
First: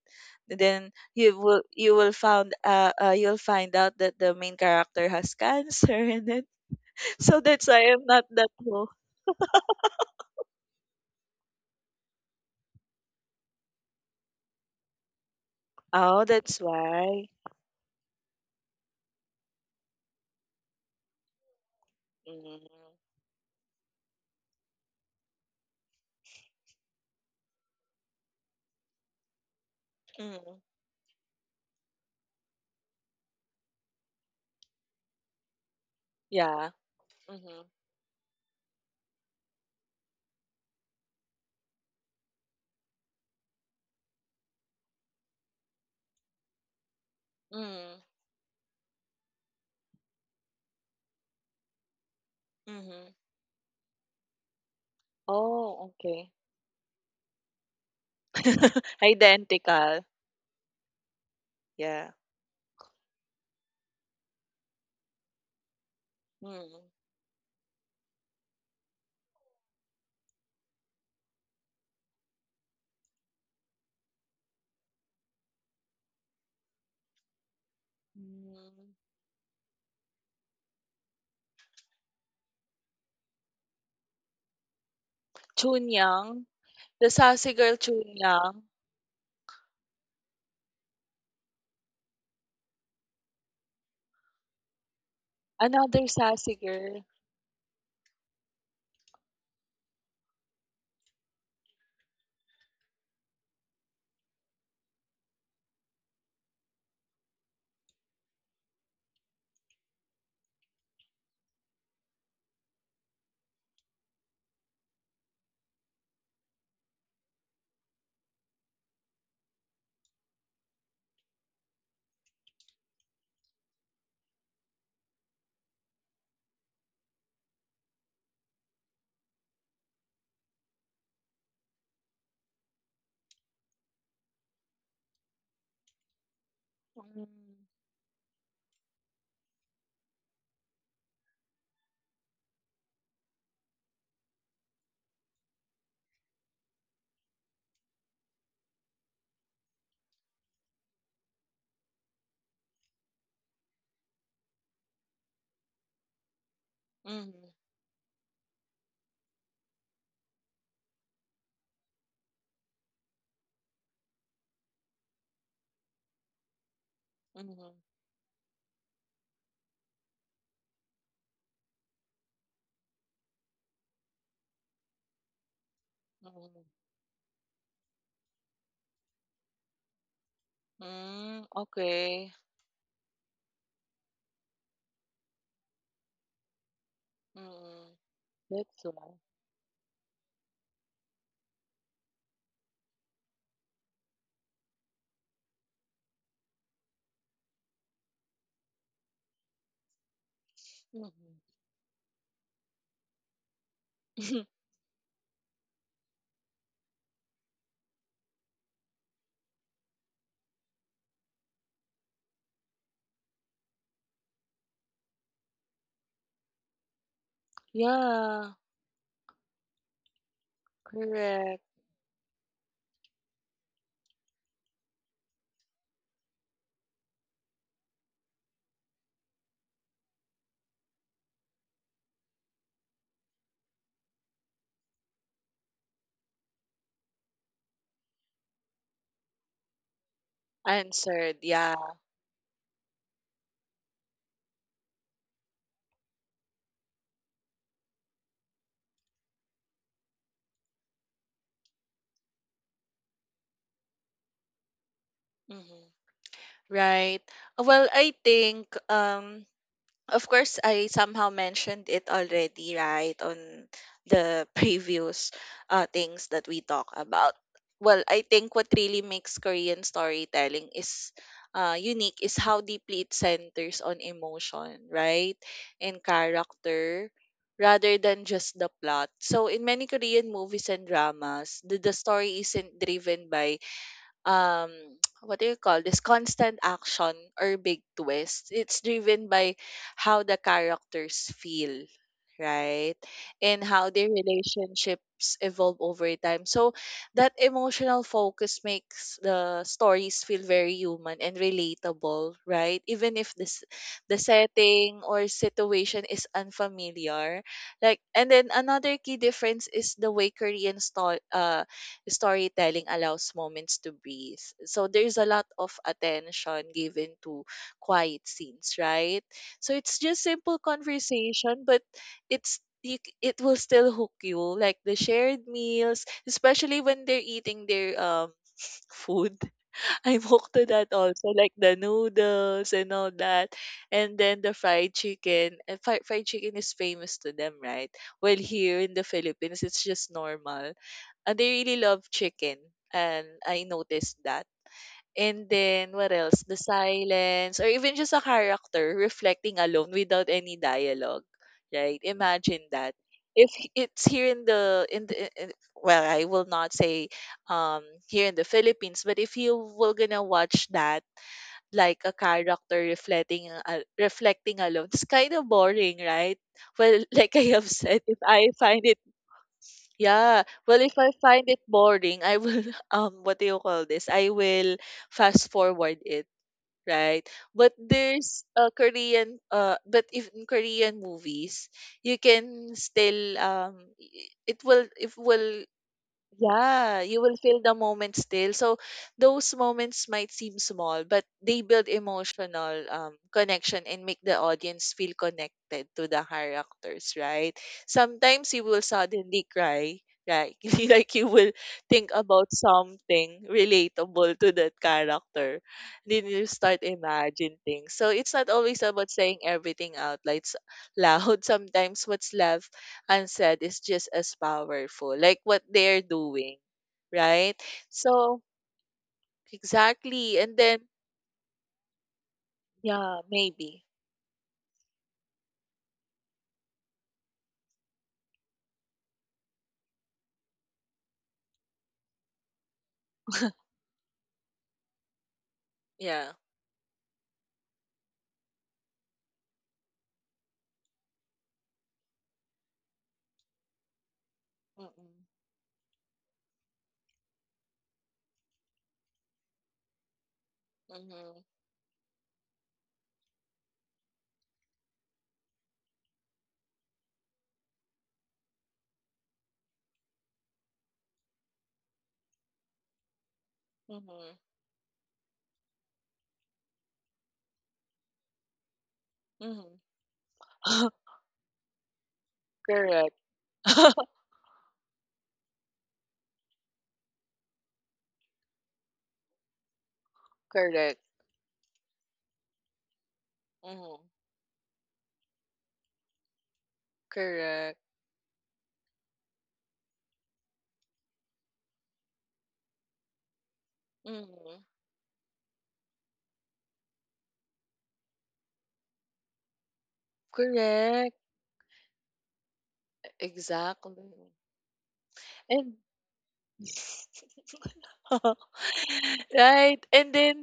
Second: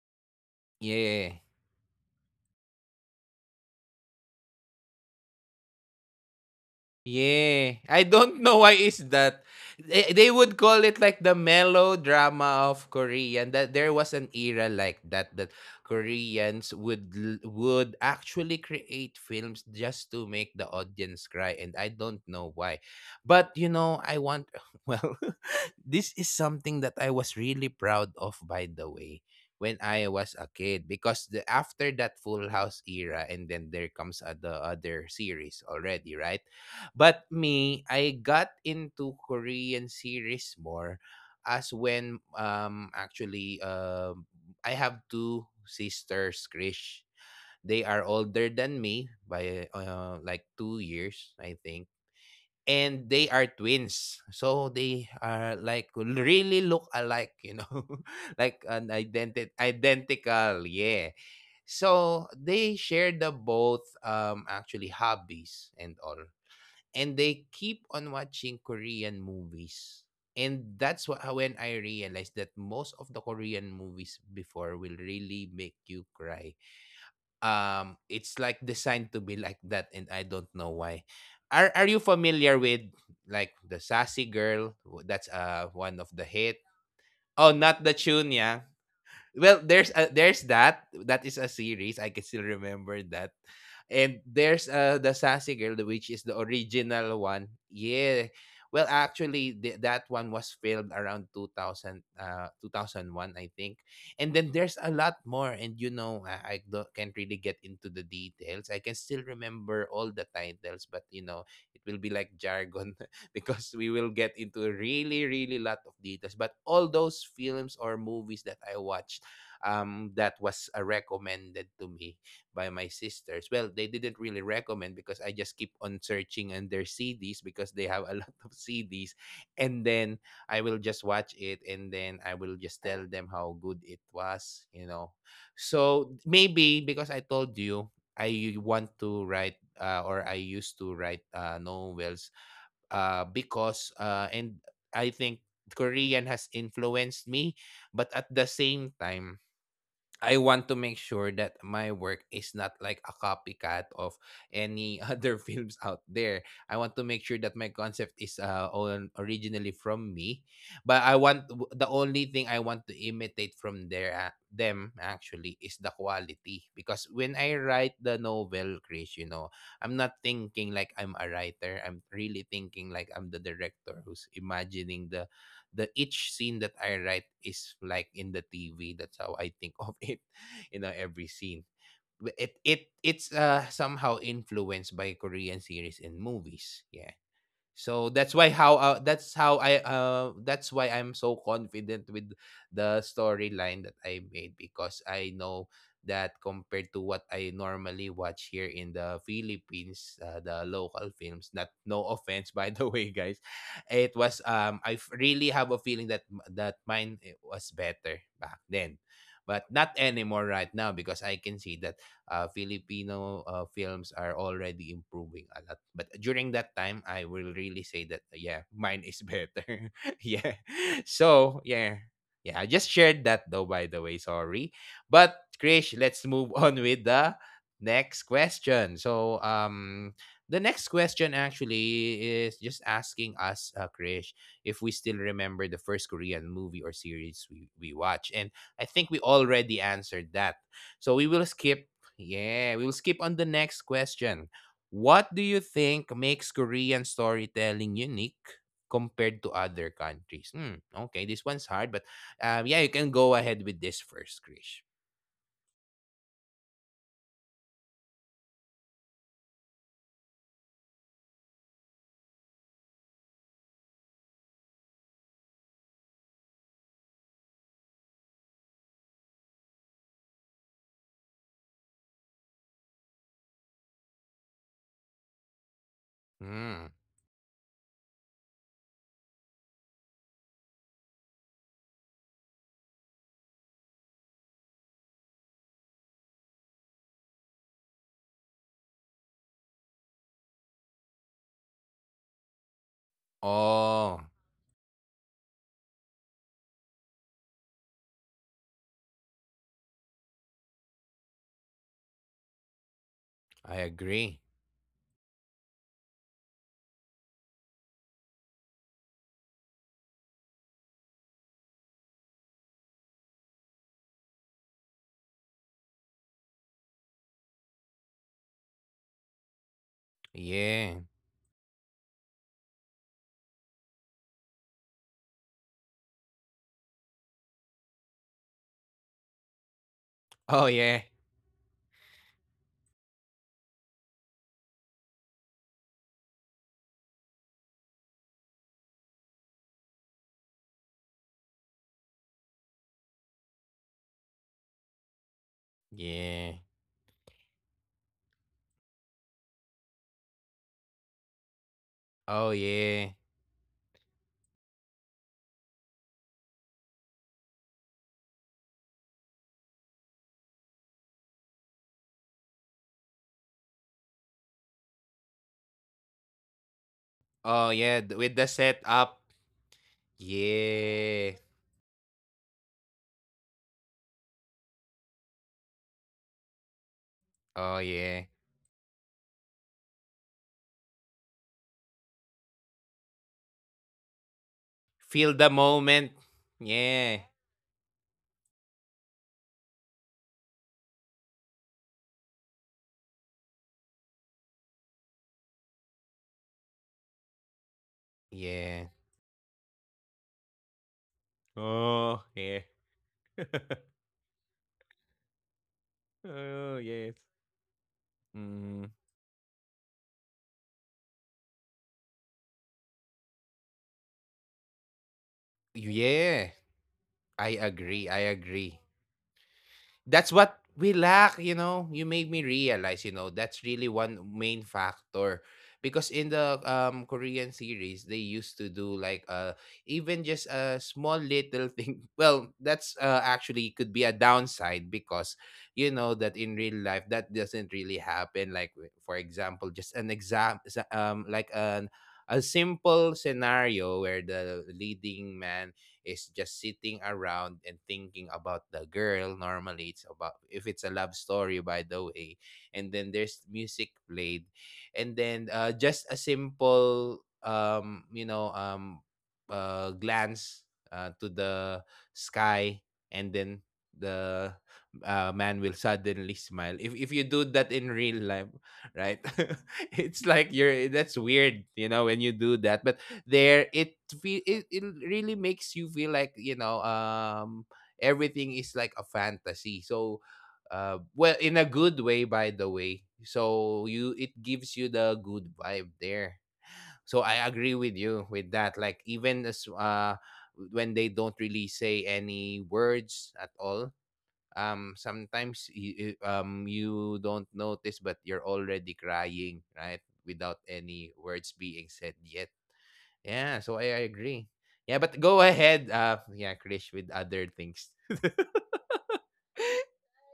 B: Then
A: yeah.
B: you will found you'll find out that the main character has cancer and then so that's
A: Yeah.
B: why
A: I
B: I'm not
A: don't
B: that.
A: know why is that. They would call it like the melodrama of Korean. That there was an era like that that
B: Oh, that's
A: Koreans would
B: why.
A: would actually create films just to make the audience cry, and I don't know
B: Mm.
A: why. But you know, I want well, this is something that I was really proud of by the way when I was a
B: Mm.
A: kid, because the after that Full House era, and then there comes the other series already, right?
B: Yeah.
A: But
B: Mm-hmm.
A: me, I got into Korean series more as when actually I have two sisters, Krish. They
B: Mm.
A: are older than me by like 2 years, I think.
B: Mm-hmm.
A: And they are twins. So they are
B: Oh,
A: like
B: okay.
A: really look alike, you know. Like an
B: Identical.
A: identical, yeah.
B: Yeah.
A: So they share the both actually hobbies and all.
B: Mm.
A: And they keep on watching Korean movies. And that's what, when I realized that most of the Korean movies before will really make you cry. It's like
B: Mm.
A: designed to be like that, and I don't know why. Are you familiar with like the Sassy Girl? That's one of the
B: Chunyang,
A: hit.
B: the sassy
A: Oh,
B: girl
A: not the tune,
B: Chunyang,
A: yeah. Well there's that, that is a series I can still remember that. And there's the Sassy Girl, which
B: another
A: is the
B: sassy girl.
A: original one, yeah. Well actually that one was filmed around 2000, uh, 2001, I think. And then there's a lot more, and you know I don't, can't really get into the details. I can still remember all the titles, but you know it will be like jargon because we will get into really really lot of details. But all those films or movies that I watched that was recommended to me by my sisters. Well, they didn't really recommend because I just keep on searching on their CDs, because they have a lot of CDs. And then I will just watch it, and then I will just tell them how good it was, you know. So maybe because I
B: Mm.
A: told you, I want to write or I used to write novels and I think Korean has influenced me, but at the same time, I want to make sure that my work is not like a copycat of any other films out there. I want to make sure
B: Mm-hmm.
A: that my concept is originally from me, but I want the only thing I want to imitate from their them actually is the quality, because when I
B: Mm-hmm.
A: write the novel, Chris, you know, I'm not thinking like I'm a writer. I'm really thinking like I'm the director who's imagining the each scene
B: Mm.
A: that I write is like in the TV. That's how I think of it. You know, every
B: Mm.
A: scene.
B: Okay.
A: But it it's somehow influenced by Korean series and movies. Yeah.
B: Mm.
A: So that's why
B: That's
A: how
B: why.
A: that's why I'm so confident with the storyline that I made, because I know that compared to what I normally watch here in the Philippines, the
B: Mm-hmm.
A: local films. Not no offense by the way, guys. It was I really have a feeling that that mine eh, was better back then. But not anymore right now, because I can see that Filipino films are already improving a lot. But during that time, I will really say that
B: Yeah,
A: yeah, mine is better. Yeah.
B: correct.
A: So yeah, yeah. I just shared that though. By the way, sorry. But Krish, let's move on with the next question. So The next question actually is just asking us, Krish, if we still remember the first Korean movie or series we watched. And I think we already answered that. So
B: Answered.
A: we will
B: Yeah.
A: skip, yeah, we'll skip on the next question. What do you think makes Korean storytelling unique compared to other countries? Hmm, okay, this one's hard, but yeah, you can go ahead with this first, Krish.
B: Mm-hmm. Right. Well, I think of course I somehow mentioned it already, right, on the previous things that we talk about. Well, I think what really makes Korean storytelling is unique is how deeply it centers on emotion, right? And
A: Hmm.
B: character rather than just the plot. So in many Korean movies and dramas, the story isn't driven by um what do you call this, constant action or big twist? It's driven by how the characters feel, right? And how their
A: Oh,
B: relationships evolve over time. So that emotional focus makes the stories feel very human and relatable, right? Even if this
A: I
B: the
A: agree.
B: setting or situation is unfamiliar. Like, and then another key difference is the way Korean storytelling allows moments to breathe. So there's a lot of attention given to quiet scenes, right? So it's just simple
A: Yeah.
B: conversation, but it's it will still hook you, like the shared meals, especially when they're eating their food. I'm hooked to
A: Oh,
B: that
A: yeah.
B: also, like the noodles and all that, and then the fried chicken. And fried chicken is famous to them, right? Well, here in the Philippines it's just normal. They really love chicken, and I noticed that. And then what else? The
A: Yeah.
B: silence, or even just a character reflecting alone without any dialogue, right?
A: Oh,
B: Imagine that.
A: yeah.
B: If h- It's here in the, well, I will not say here in the Philippines, but if you were gonna watch that, like a character reflecting alone, it's kind of boring, right? Well, like I have
A: Oh,
B: said,
A: yeah.
B: if
A: With
B: I
A: the
B: find it
A: setup.
B: yeah. Well, if I
A: Yeah.
B: find it boring, I will what do you call this? I will fast forward it, right? But
A: Oh, yeah.
B: there's a Korean, but if in Korean movies, you can still it
A: Feel the
B: will
A: moment.
B: yeah, you
A: Yeah.
B: will feel the moment still. So those moments might seem small, but they build emotional connection and make the audience feel connected to the characters, right? Sometimes you will
A: Yeah.
B: suddenly cry, right? Like you will think
A: Oh,
B: about
A: yeah.
B: something relatable to that character. Then you start
A: Oh, yes.
B: imagining things. So it's not always
A: Mm.
B: about saying everything out like loud. Sometimes what's left unsaid is just as powerful, like what they're doing,
A: Yeah,
B: right?
A: I agree. I
B: So
A: agree.
B: exactly,
A: That's
B: and
A: what
B: then
A: we lack, you know. You made me realize,
B: yeah,
A: you know, that's
B: maybe
A: really one main factor. Because in the Korean series, they used to do like even just a small little thing. Well, that's actually could be a downside, because you know
B: yeah.
A: that in real life that doesn't really happen. Like for example, just an exam, like an a simple scenario where the
B: Mm-mm.
A: leading man is just sitting around and thinking about the girl. Normally, it's about if it's a love
B: Mm-hmm.
A: story, by the way. And then there's music played, and then just a simple, glance to the sky, and then
B: Mm-hmm.
A: the man will suddenly smile. If you do that in real life, right?
B: Mm-hmm.
A: It's like you're that's weird, you know, when you do that. But
B: Correct.
A: there it it really makes you feel like you know everything is like a fantasy. So
B: Correct.
A: well, in a good way by the way, so
B: Mm-hmm.
A: you it gives you the good vibe there. So I
B: Correct.
A: agree with you with that, like even as when they don't really say any words at all,
B: Mm-hmm.
A: sometimes you don't notice, but you're already crying, right? Without
B: Correct.
A: any words being said yet, yeah. So I
B: Exactly.
A: agree, yeah. But go
B: And
A: ahead yeah Krish with other things.
B: right? And then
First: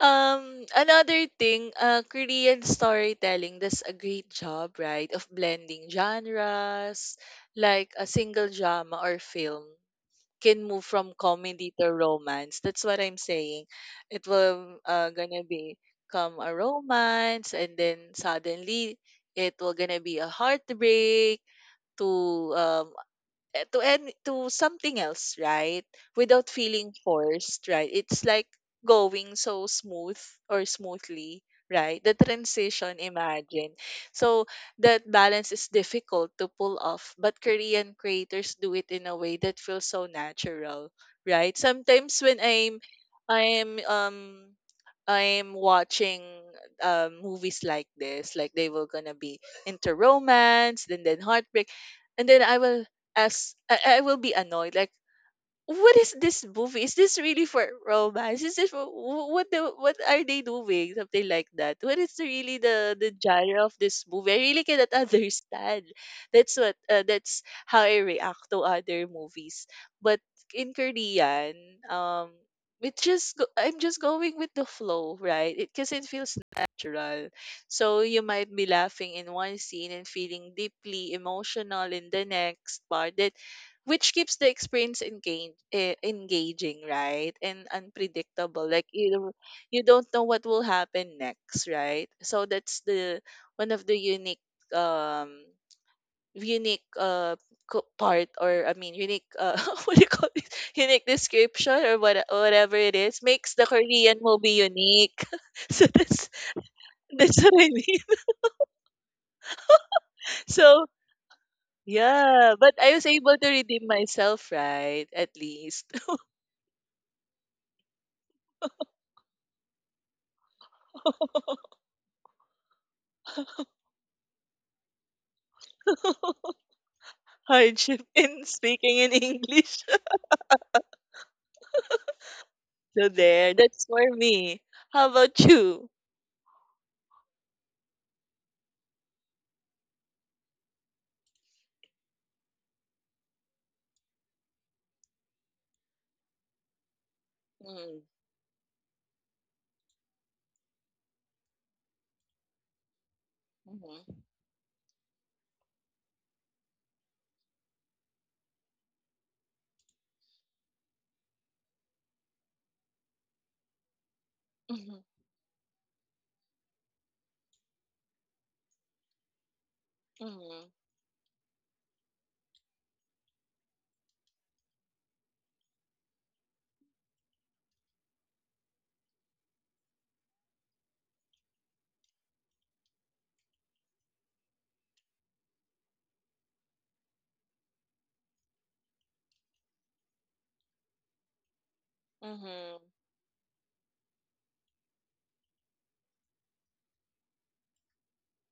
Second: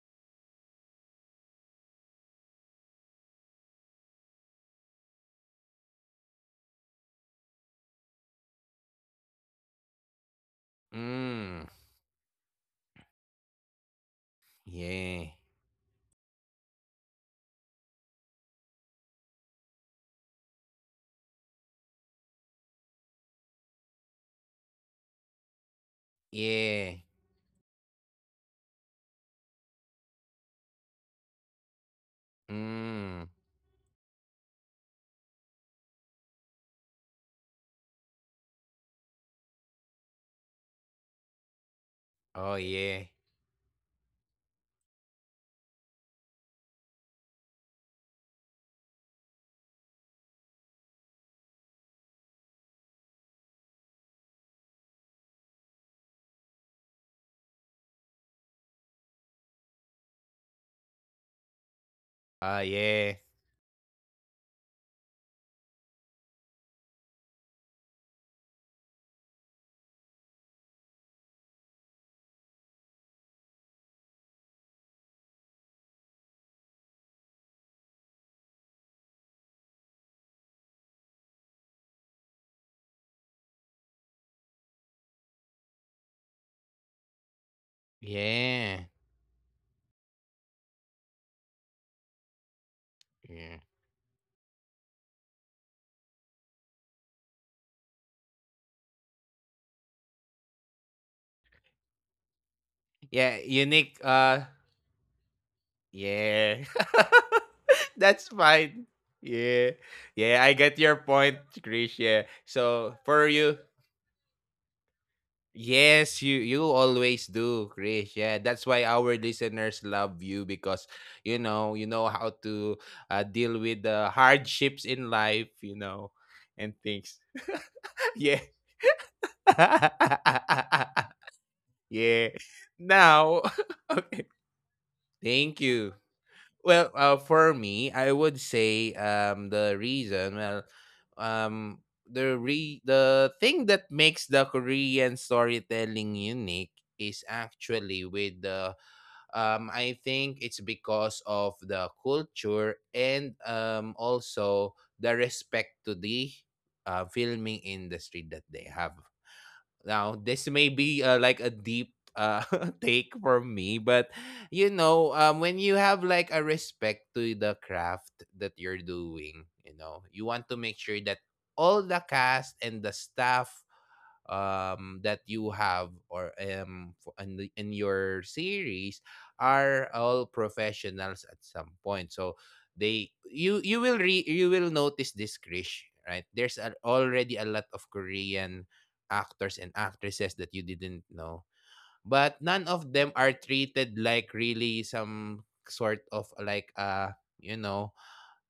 B: another thing, Korean storytelling does a great job, right, of blending genres, like a single drama or film can move from
A: Mm.
B: comedy to romance. That's what I'm saying. It will
A: Yeah.
B: gonna be come a romance, and then suddenly it will gonna be a heartbreak to um to any to something else, right? Without feeling
A: Yeah.
B: forced, right? It's like going so smooth or smoothly, right? The transition,
A: Mm.
B: imagine. So that balance is difficult to pull off, but Korean creators do it in a way that feels so natural, right? Sometimes when
A: Oh yeah.
B: I'm um I'm watching movies like this, like they were gonna be into romance, then heartbreak, and then I will I will be annoyed. Like, what is this movie? Is this really for romance? Is this for, what are they doing? Something like that. What is really
A: Oh
B: the
A: yeah.
B: genre of this movie? I really cannot understand. That's what that's how I react to other movies. But in Korean, um, it just I'm just going with the flow, right? It because it feels natural. So you might be laughing in one scene and feeling deeply emotional in the next part. That which keeps the experience engaging, right? And unpredictable.
A: Yeah.
B: Like you don't know what will happen next, right? So that's the
A: Yeah.
B: one of the unique um unique part or I mean unique what do you call it? Unique description or whatever it is
A: Yeah
B: makes the
A: unique
B: Korean movie unique. So
A: yeah.
B: that's what I mean.
A: That's fine. Yeah. Yeah, I get
B: So
A: your point, Krish. Yeah.
B: yeah, but
A: So
B: I was
A: for
B: able to
A: you,
B: redeem myself, right? At least.
A: yes, you always do, Krish. Yeah. That's why our listeners love you, because you know how to deal with the hardships in life, you know, and things.
B: Hardship
A: Yeah.
B: in speaking in English.
A: Yeah.
B: So
A: Now,
B: there, that's for
A: okay.
B: me. How about
A: Thank
B: you?
A: you. Well, for me, I would say the reason well um the thing that makes the Korean storytelling unique is
B: Mm,
A: actually with the I think it's because of the culture, and
B: mhm,
A: also the respect to the filming industry that they have. Now, this may be like a deep take for me, but
B: mhm,
A: when you have like a respect to the craft that you're doing, you want to
B: mhm,
A: make sure that all the cast and the staff that you have or in your series are all professionals at some point, so they you you will re, you will notice this, Krish. Right, there's already a lot of Korean actors and actresses that you didn't know, but none
B: mhm,
A: of them are treated like really some sort of like you know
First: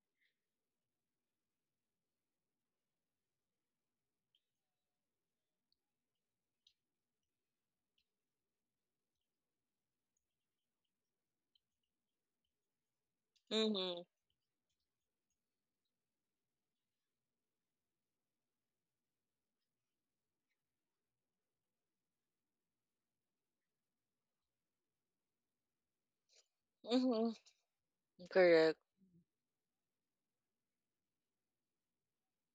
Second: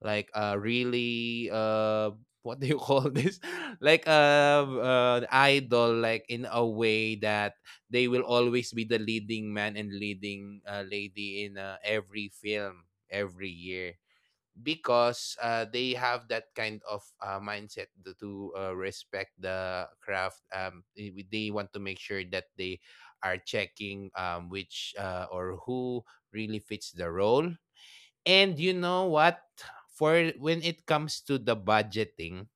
A: like really what do you call this, like idol, like in a way that they will always be the leading man and leading lady in every film, every year,
B: mhm,
A: because they have that kind of mindset to respect the craft. They want to make sure that they are checking, which or who really fits the
B: mhm.
A: role. And you
B: Correct.
A: know what? For when it comes to the budgeting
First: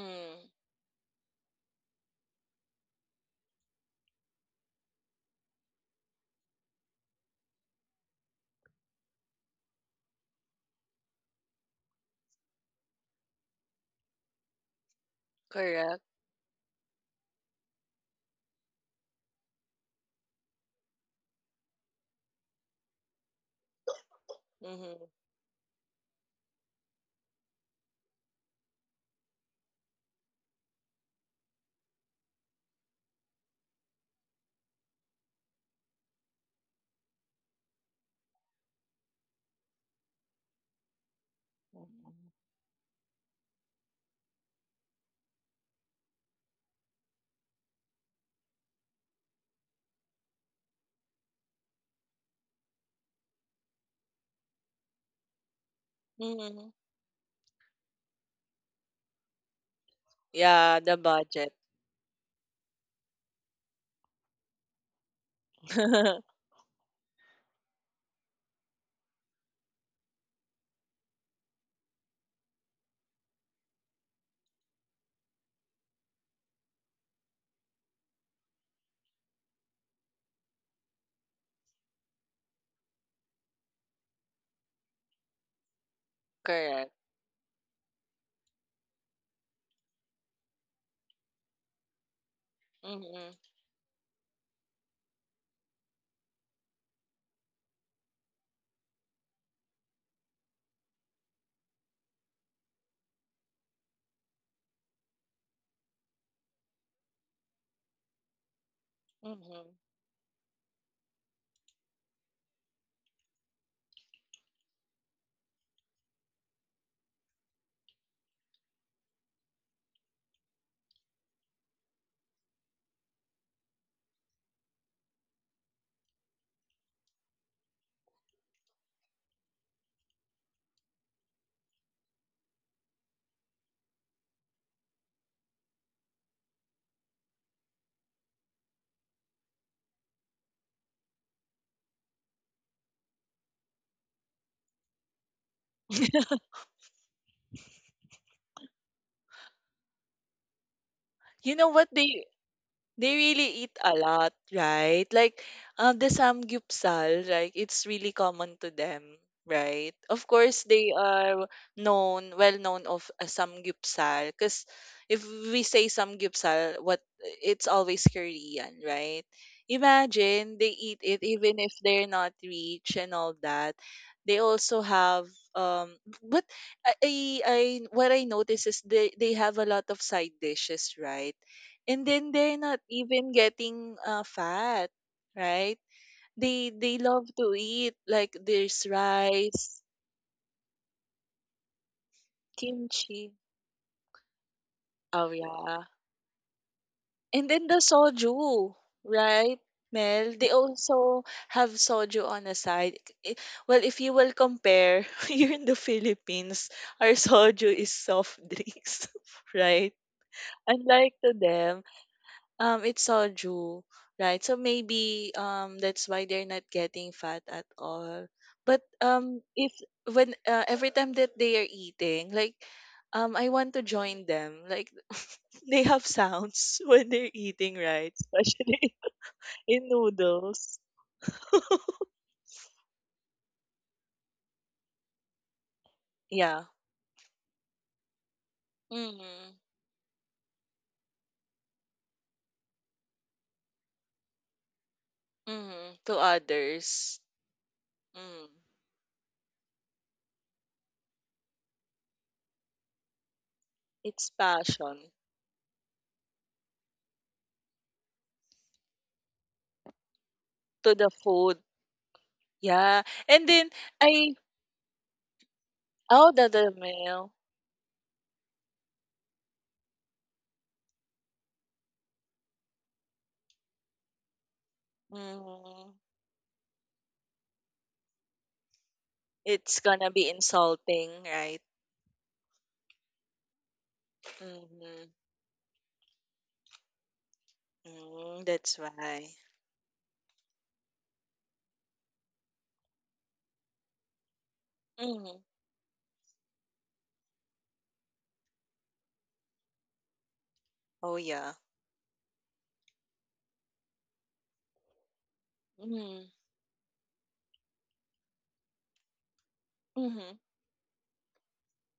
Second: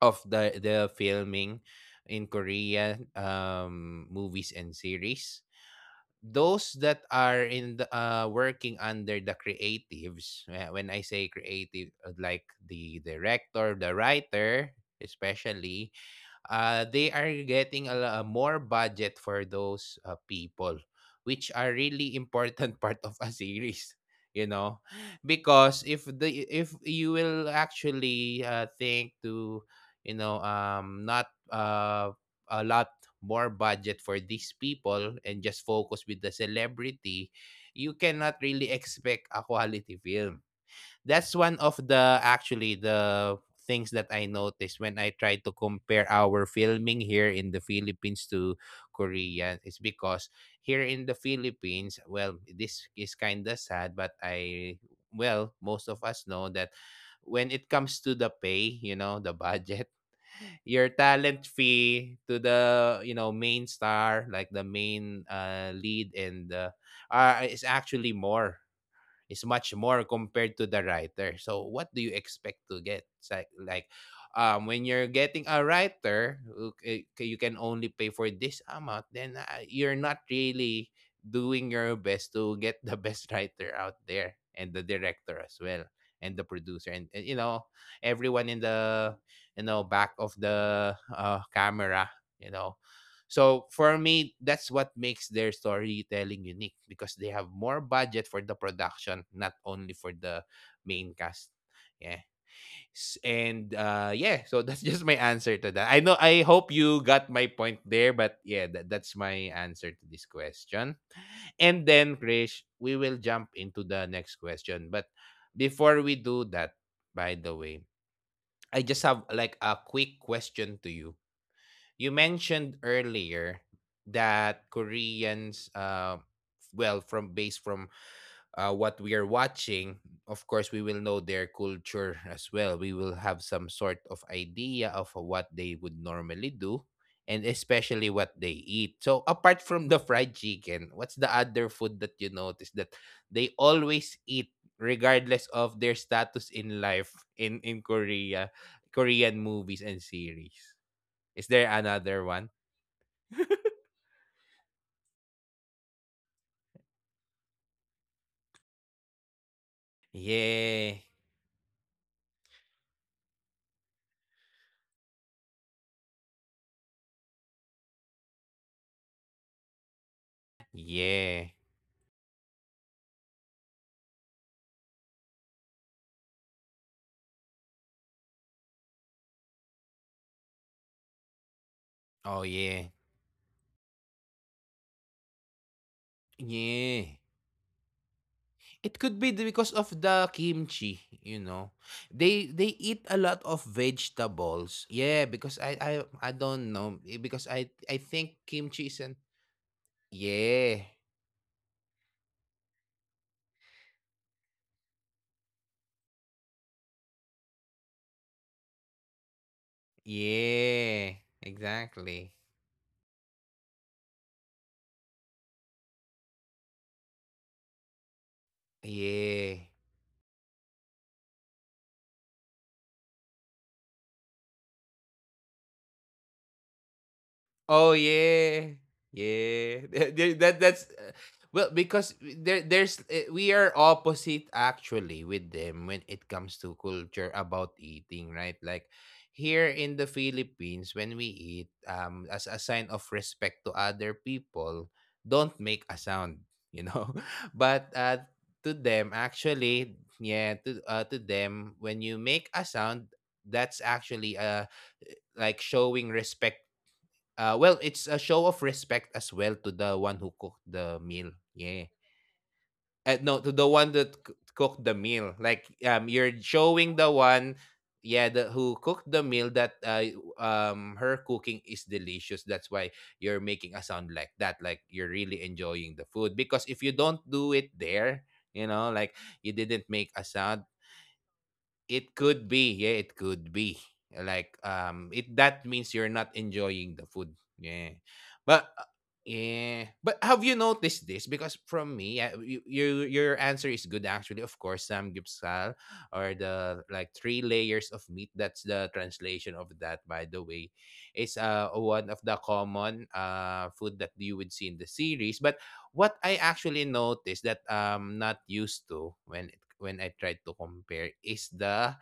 A: of the filming in Korea movies and series, those that are in the working under the creatives, when I say creative, like the director, the writer especially,
B: Correct.
A: they are getting more budget for those people, which are really important part of a series. You know,
B: Mhm,
A: because if you will actually think to, not a lot more budget for these people and just focus with the celebrity, you cannot really expect a quality film. That's one of the
B: mhm,
A: actually the things that I noticed when I try to compare our filming here in the Philippines to Korea, is because here in the Philippines, well, this is kind of sad, but well, most of us know that
B: mhm.
A: when it comes to the pay, the budget, your
B: Yeah, the
A: talent
B: budget.
A: fee to the main star, like the main lead, and is actually more is much more compared to the writer. So what do you expect to get? It's like when you're getting a writer, okay, you can only pay for this amount, then you're not really doing your best to get the best writer out there, and the director as well, and the producer,
B: Correct.
A: and everyone in the, back of the camera you know
B: Mm-hmm.
A: so for me, that's what makes their storytelling unique because they have more budget for the production, not only for the main cast. Yeah. And yeah, so that's just my answer to that. I know, I hope you got my point there, but yeah, that's my answer
B: Mm-hmm.
A: to this question. And then, Krish, we will jump into the next question. But before we do that, by the way, I just have like a quick question to you. You mentioned earlier that Koreans, well, from based from what we are watching, of course, we will know their culture as well. We will have some sort of idea of what they would normally do, and especially what they eat. So, apart from the fried chicken, what's the other food that you notice that they always eat, regardless of their status in life, in Korea, Korean movies and series? Is
B: You
A: there
B: know what
A: another
B: they
A: one?
B: They really eat a lot, right? Like, the samgyupsal, right? It's really common to them, right? Of course,
A: Yeah.
B: they are known, well known of a samgyupsal, because if we say samgyupsal, what it's always Korean, right? Imagine they eat it
A: Yeah.
B: even if they're not rich and all that. They also have um, but I, I what I notice is they have a lot of side dishes, right? And then
A: Oh,
B: they're not
A: yeah.
B: even getting fat, right? They
A: Yeah.
B: they love to eat like there's
A: It could be because of
B: rice,
A: the kimchi, you know. They eat a
B: kimchi.
A: lot of vegetables. Yeah,
B: Oh
A: because I I
B: yeah.
A: I don't know, eh, because
B: And
A: I
B: then the
A: I think kimchi
B: soju,
A: is an...
B: right? Mel, they
A: Yeah.
B: also have soju on the side. I- Well, if you will compare, here in the Philippines, our soju is soft drinks, right?
A: Yeah.
B: Unlike to them,
A: Exactly.
B: um, it's soju, right? So maybe that's why they're not getting fat at all. But
A: Yeah.
B: if when every time that they are eating, like I want to join them. Like they have sounds when they're eating,
A: Oh
B: right?
A: yeah,
B: Especially
A: yeah.
B: in
A: Th- th- That that's
B: noodles.
A: well, because there there's we are opposite actually with them when it comes
B: Yeah.
A: to culture about eating, right? Like,
B: Mm-hmm.
A: here in the Philippines, when we eat, as a sign of respect to other people, don't make
B: Mm-hmm.
A: a
B: To
A: sound, you know.
B: others.
A: But
B: Mm.
A: to them, actually, yeah, to them, when you make a sound, that's
B: It's
A: actually a,
B: passion
A: like, showing respect. Well, it's a show of respect as well to the one who cooked the
B: to the
A: meal.
B: food.
A: Yeah.
B: Yeah.
A: No, to
B: And
A: the
B: then
A: one that
B: I,
A: cooked the meal. Like, you're
B: oh, the
A: showing the
B: meal.
A: one, yeah, the who cooked the meal, that her cooking is delicious. That's why you're making a sound like that, like you're really enjoying
B: Mm-hmm.
A: the food. Because if you don't do it there, you know, like, you didn't
B: It's
A: make
B: gonna
A: a
B: be
A: sound,
B: insulting, right?
A: it could be. Yeah, it could be. Like,
B: Mhm.
A: it that means you're not enjoying the food. Yeah.
B: Mm,
A: But
B: that's why.
A: yeah, but have you noticed this? Because from me, your answer is good, actually. Of course, Sam
B: Mhm.
A: Gipsal, or the like three layers of meat. That's the translation of that, by the way.
B: Oh,
A: It's
B: yeah.
A: one of the common food that you would see in the series. But what I
B: Mhm.
A: actually noticed that I'm not used to, when I tried
B: Mhm.
A: to compare, is the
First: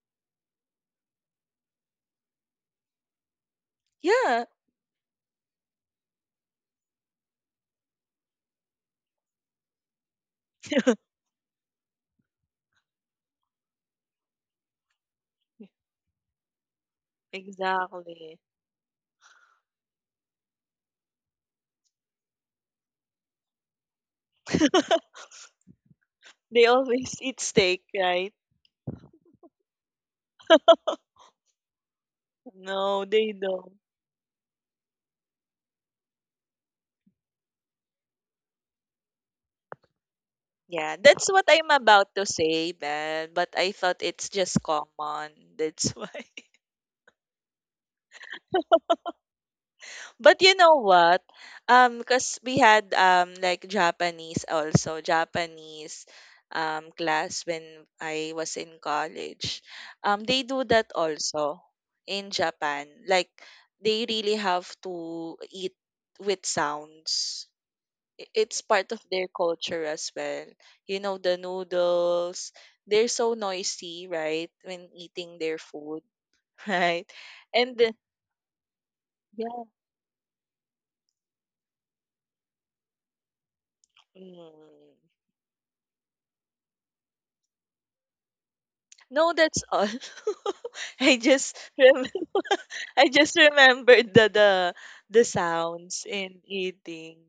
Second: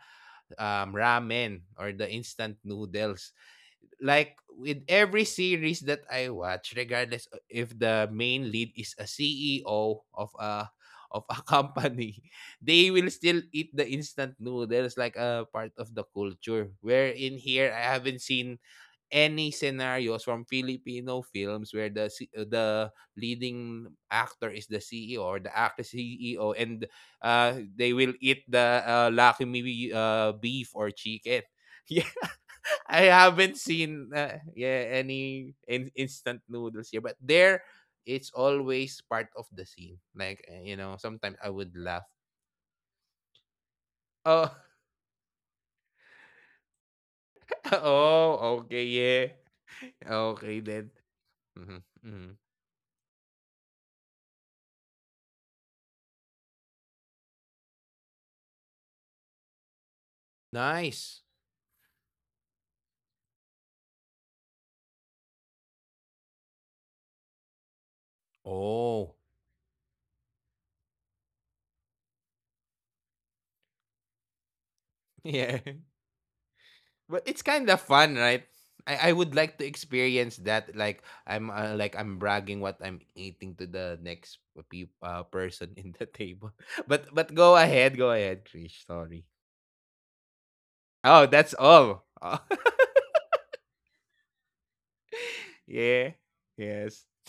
A: ramen or the instant noodles. Like,
B: Yeah.
A: with every series that I watch, regardless if the main lead is a CEO of a company, they will still eat the instant noodles like a part of the culture. Where in here, I haven't
B: Exactly.
A: seen any scenarios from Filipino films where the leading actor is the CEO, or the actress CEO,
B: They
A: and
B: always eat steak,
A: they will
B: right?
A: eat the lakmi beef or chicken. Yeah.
B: No,
A: I
B: they
A: haven't
B: don't.
A: seen yeah, any instant noodles here, but there it's always part of the scene. Like,
B: Yeah, that's
A: sometimes
B: what
A: I
B: I'm
A: would laugh.
B: about to say, man. But I thought it's
A: Oh,
B: just common. That's why.
A: oh, okay, yeah,
B: But you
A: okay
B: know
A: then.
B: what?
A: Mhm, mhm.
B: Because we had like Japanese also, Japanese class when I was in college. They do that
A: Nice.
B: also in Japan. Like they really have to eat with sounds. I- It's part of
A: Oh,
B: their culture as well. You know, the noodles, they're so noisy, right? When eating
A: yeah.
B: their food, right?
A: But it's kind of
B: And the-
A: fun, right? I would like to
B: yeah.
A: experience that. Like I'm bragging what I'm eating to the next
B: Mm.
A: person in the table. But go ahead, Krish. Sorry.
B: No, that's all. I
A: Oh, that's
B: just rem
A: all. Oh,
B: I just remembered the the sounds
A: yeah.
B: in
A: Yes.
B: eating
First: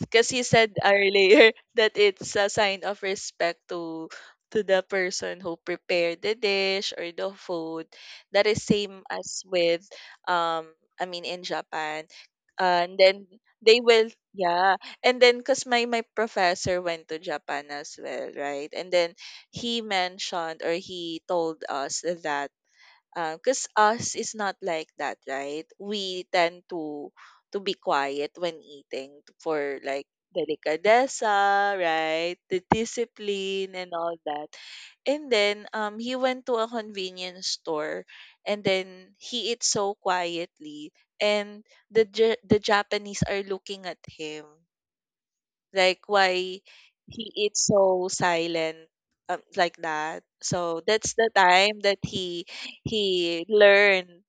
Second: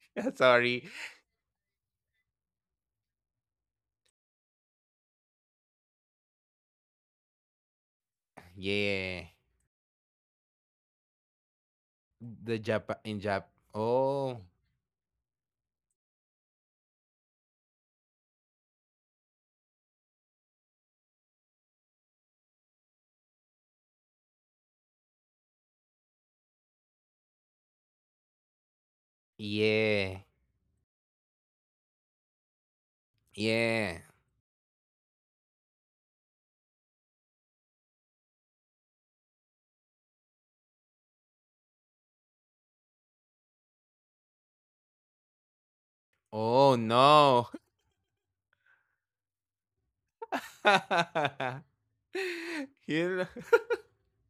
B: because he said
A: Sorry.
B: earlier that it's a sign of respect to the person who prepared the dish or the food. That is same
A: Yeah.
B: as with um I mean in Japan.
A: The
B: And
A: Japan in
B: then
A: Jap.
B: they will,
A: Oh.
B: yeah. And then because my professor went to Japan as well, right? And then he mentioned or he told us that because us is not like that, right? We tend to be quiet when eating for like
A: Yeah.
B: delicadeza, right? The discipline and
A: Yeah.
B: all that. And then he went to a convenience store and then he eats so quietly and the Japanese are looking at him like why
A: Oh
B: he is
A: no.
B: so silent, like that, so that's the time that he
A: You know.
B: he learned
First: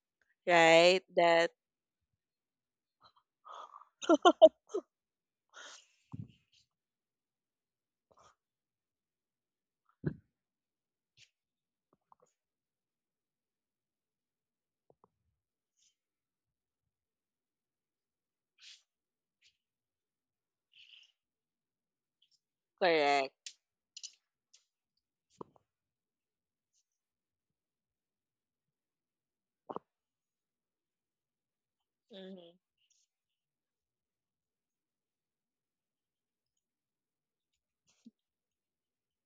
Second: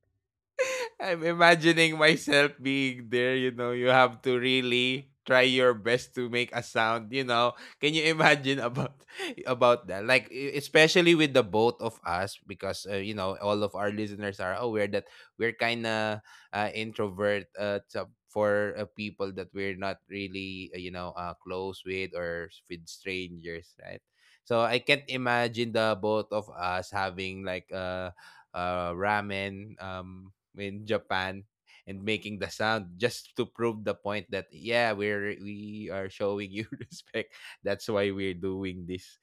B: right
A: I'm
B: that
A: imagining myself being there, you know, you have to really try your best to make a sound, you know. Can you imagine about about that? Like, especially with the both of us, because you know, all of our listeners are aware that we're kind of introvert, for people that we're not really, close with, or with
B: correct.
A: strangers, right? So I can't imagine the both of us having like ramen in Japan and making the
B: Hmm.
A: sound just to prove the point that, yeah, we are showing you respect. That's why we're doing this.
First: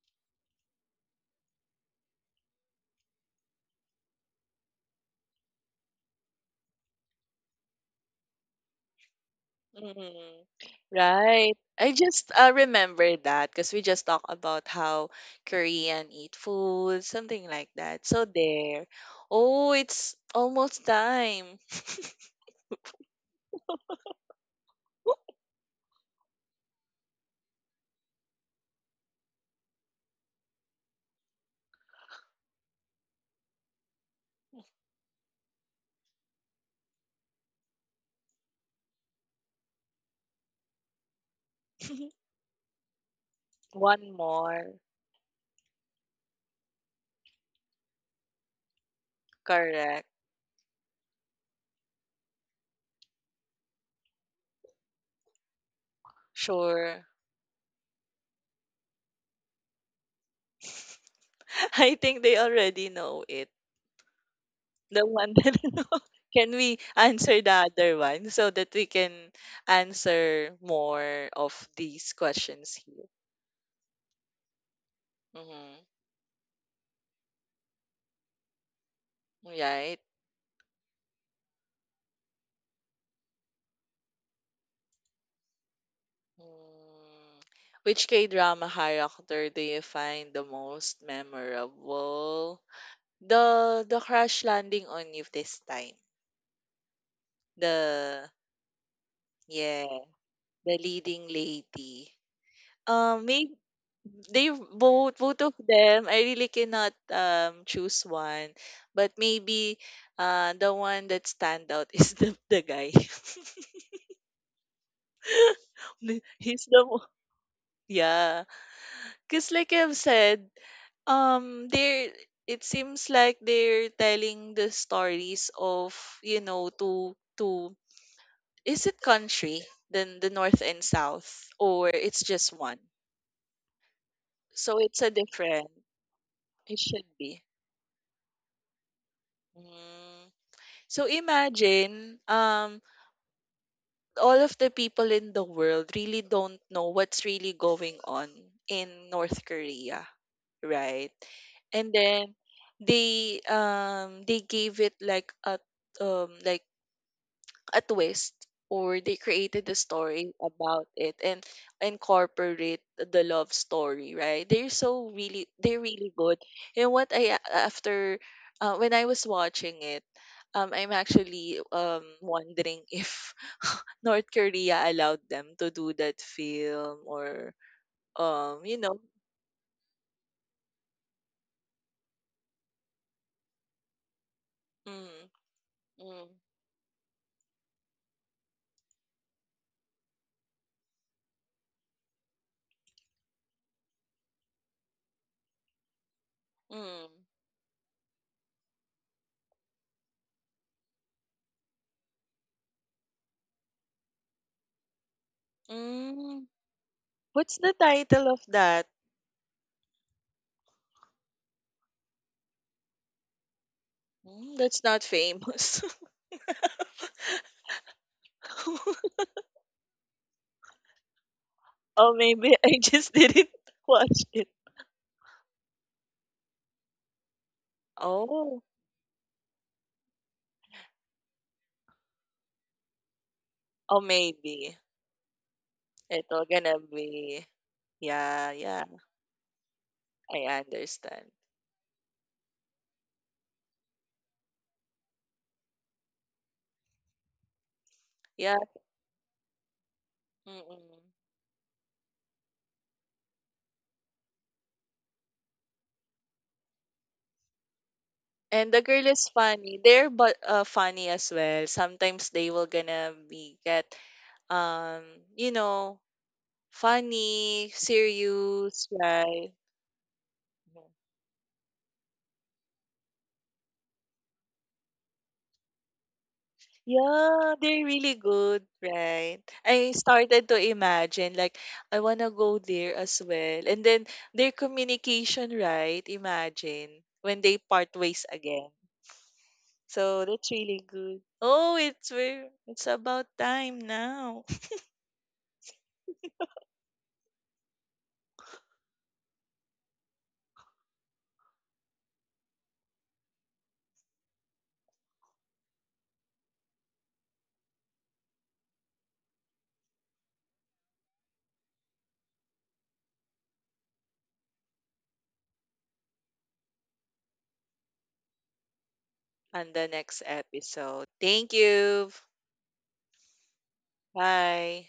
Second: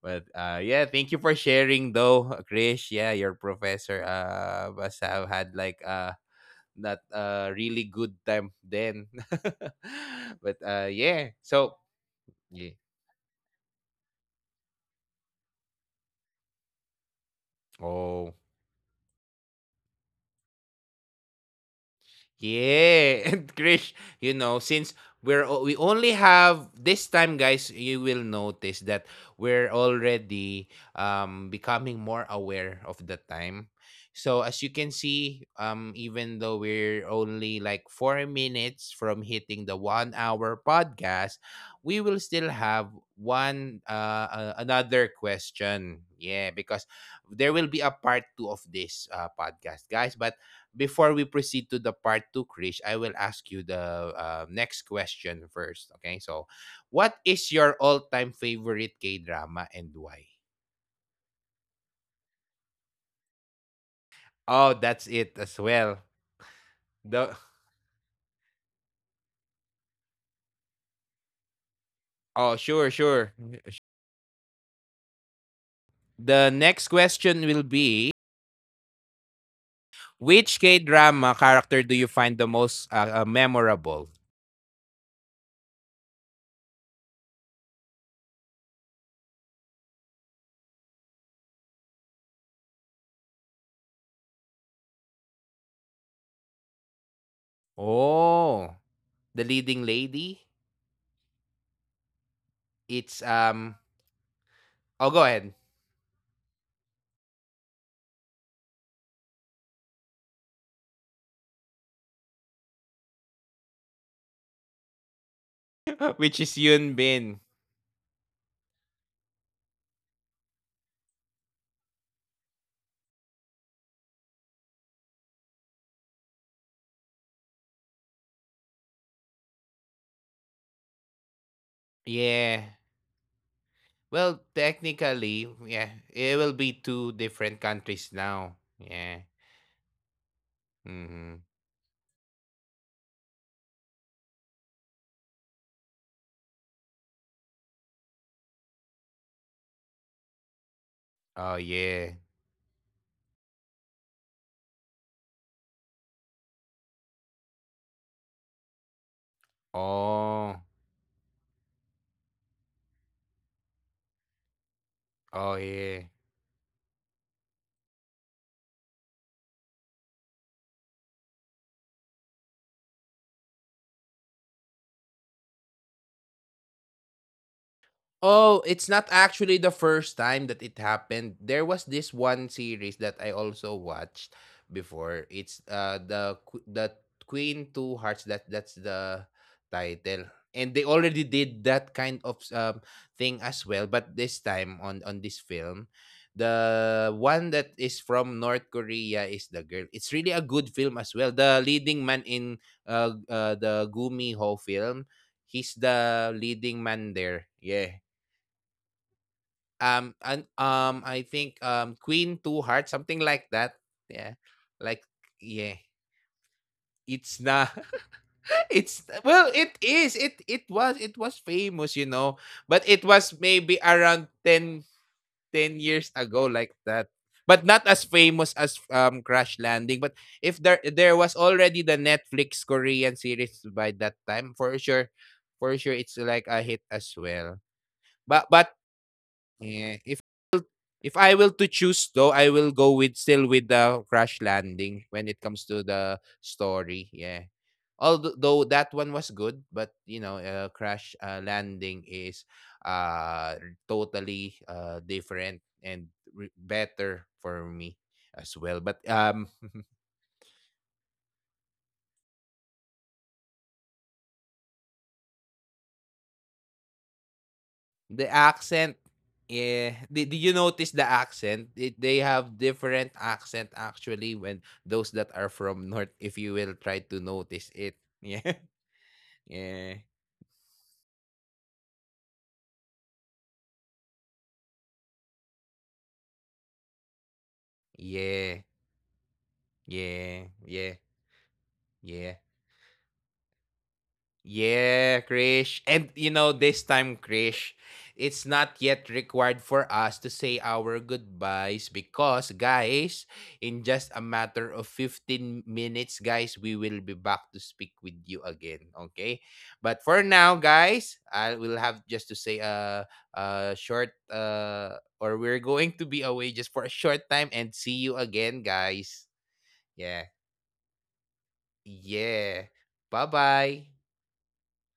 A: But yeah, thank you for sharing though, Krish. Yeah, your professor must have had like not a really good time then.
B: Hmm.
A: But yeah,
B: Right,
A: so
B: I just
A: yeah.
B: remember that because we just talked about how Korean eat food, something like that, so
A: Oh.
B: there. Oh, it's almost time.
A: Yeah, and Krish, you know, since we only have this time, guys, you will notice that we're already becoming more aware of the time. So as you can see, even though we're only like 4 minutes from hitting the one hour podcast, we will still have one
B: One more.
A: another question. Yeah, because there will be a part two of this podcast,
B: Correct.
A: guys. But before we proceed to the part two, Krish, I will ask you the next question first. Okay, so
B: Sure.
A: what is your all-time favorite K-drama, and why?
B: I think they already know it.
A: Oh, that's
B: The one
A: it as
B: that no.
A: well.
B: Can we
A: The
B: answer the other one so that we can answer more of these
A: Oh,
B: questions
A: sure,
B: here?
A: sure.
B: Mm-hmm.
A: The next question will be,
B: Right.
A: which K-drama character do you find the most memorable?
B: Mm. Which K drama character do you find the most memorable? The Crash Landing on You this time. The,
A: Oh, the leading
B: yeah,
A: lady.
B: the leading lady.
A: It's
B: May,
A: um.
B: they
A: Oh,
B: both,
A: go
B: both
A: ahead.
B: of them I really cannot choose one, but maybe the one that stand out is the guy.
A: Which is
B: He's the
A: Yun
B: mo-,
A: Bin.
B: yeah, because like I've said, they're, it seems like they're telling the stories of, you know, to, is it country, then the north and south, or it's just
A: Yeah.
B: one?
A: Well,
B: So it's a
A: technically,
B: different,
A: yeah, it will be
B: it should
A: two
B: be.
A: different countries now. Yeah.
B: Mm. So
A: Mm-hmm.
B: imagine, all of the people in the world really don't know what's really going on in North Korea, right?
A: Oh
B: And
A: yeah.
B: then they gave it like a twist, or they created a story
A: Oh.
B: about it and incorporate the love story, right? They're so, really,
A: Oh
B: they're
A: yeah.
B: really good. And what I after, when I was watching it, I'm actually wondering if North Korea allowed them to do that film, or you
A: Oh,
B: know.
A: it's not actually the first time that it happened. There was this one series that I also watched before.
B: Mm,
A: It's
B: mm,
A: the Queen Two Hearts. That's the title, and they already did that kind of thing as well. But this time on this film,
B: mm,
A: the one that is from North Korea is the girl. It's really a good film as well. The leading man in the Gumi Ho film, he's the
B: mm.
A: leading man there.
B: What's the
A: Yeah,
B: title of that?
A: and I think, Queen Two Hearts, something like that. Yeah,
B: Mm, that's
A: like,
B: not
A: yeah,
B: famous.
A: it's not. It's, well, it is. It was famous,
B: Oh,
A: you know,
B: maybe I
A: but
B: just
A: it
B: didn't
A: was
B: watch
A: maybe
B: it.
A: around ten years ago, like that. But not as
B: Oh,
A: famous as Crash Landing. But if there was already the Netflix Korean series by
B: oh,
A: that time,
B: maybe
A: for sure, it's like
B: it'll
A: a
B: gonna
A: hit as
B: be.
A: well. But
B: Yeah,
A: but
B: yeah,
A: yeah,
B: I
A: If
B: understand.
A: I will to choose though, I will go with still with the Crash Landing when it comes to the story. Yeah.
B: Yeah,
A: Although that one was good, but, you know, Crash
B: mm-mm.
A: Landing is uh totally different and better for me as
B: And
A: well.
B: the
A: But
B: girl is funny. They're but funny as well. Sometimes they will gonna be get um, you know, funny,
A: the
B: serious,
A: accent
B: right?
A: yeah, did you
B: Mm-hmm.
A: notice the accent? They have different accent actually, when those that are from north, if you will try to
B: Yeah,
A: notice
B: they're
A: it.
B: really
A: Yeah.
B: good, right?
A: Yeah,
B: I started to imagine, like, I wanna go there as well. And then their communication, right? Imagine when they part ways
A: yeah,
B: again. So
A: yeah,
B: that's really
A: yeah,
B: good. Oh,
A: yeah,
B: it's about time now.
A: yeah, Krish. And you know, this time, Krish, it's not yet required for us to say our goodbyes because, guys, in just a matter of 15 minutes, guys, we will be back to speak with you again. Okay. But for now, guys, I will have just to say a short, or we're going to be away just for a short time, and see you again, guys.
B: On the next
A: Yeah.
B: episode. Thank you.
A: Yeah. Bye bye.
B: Bye.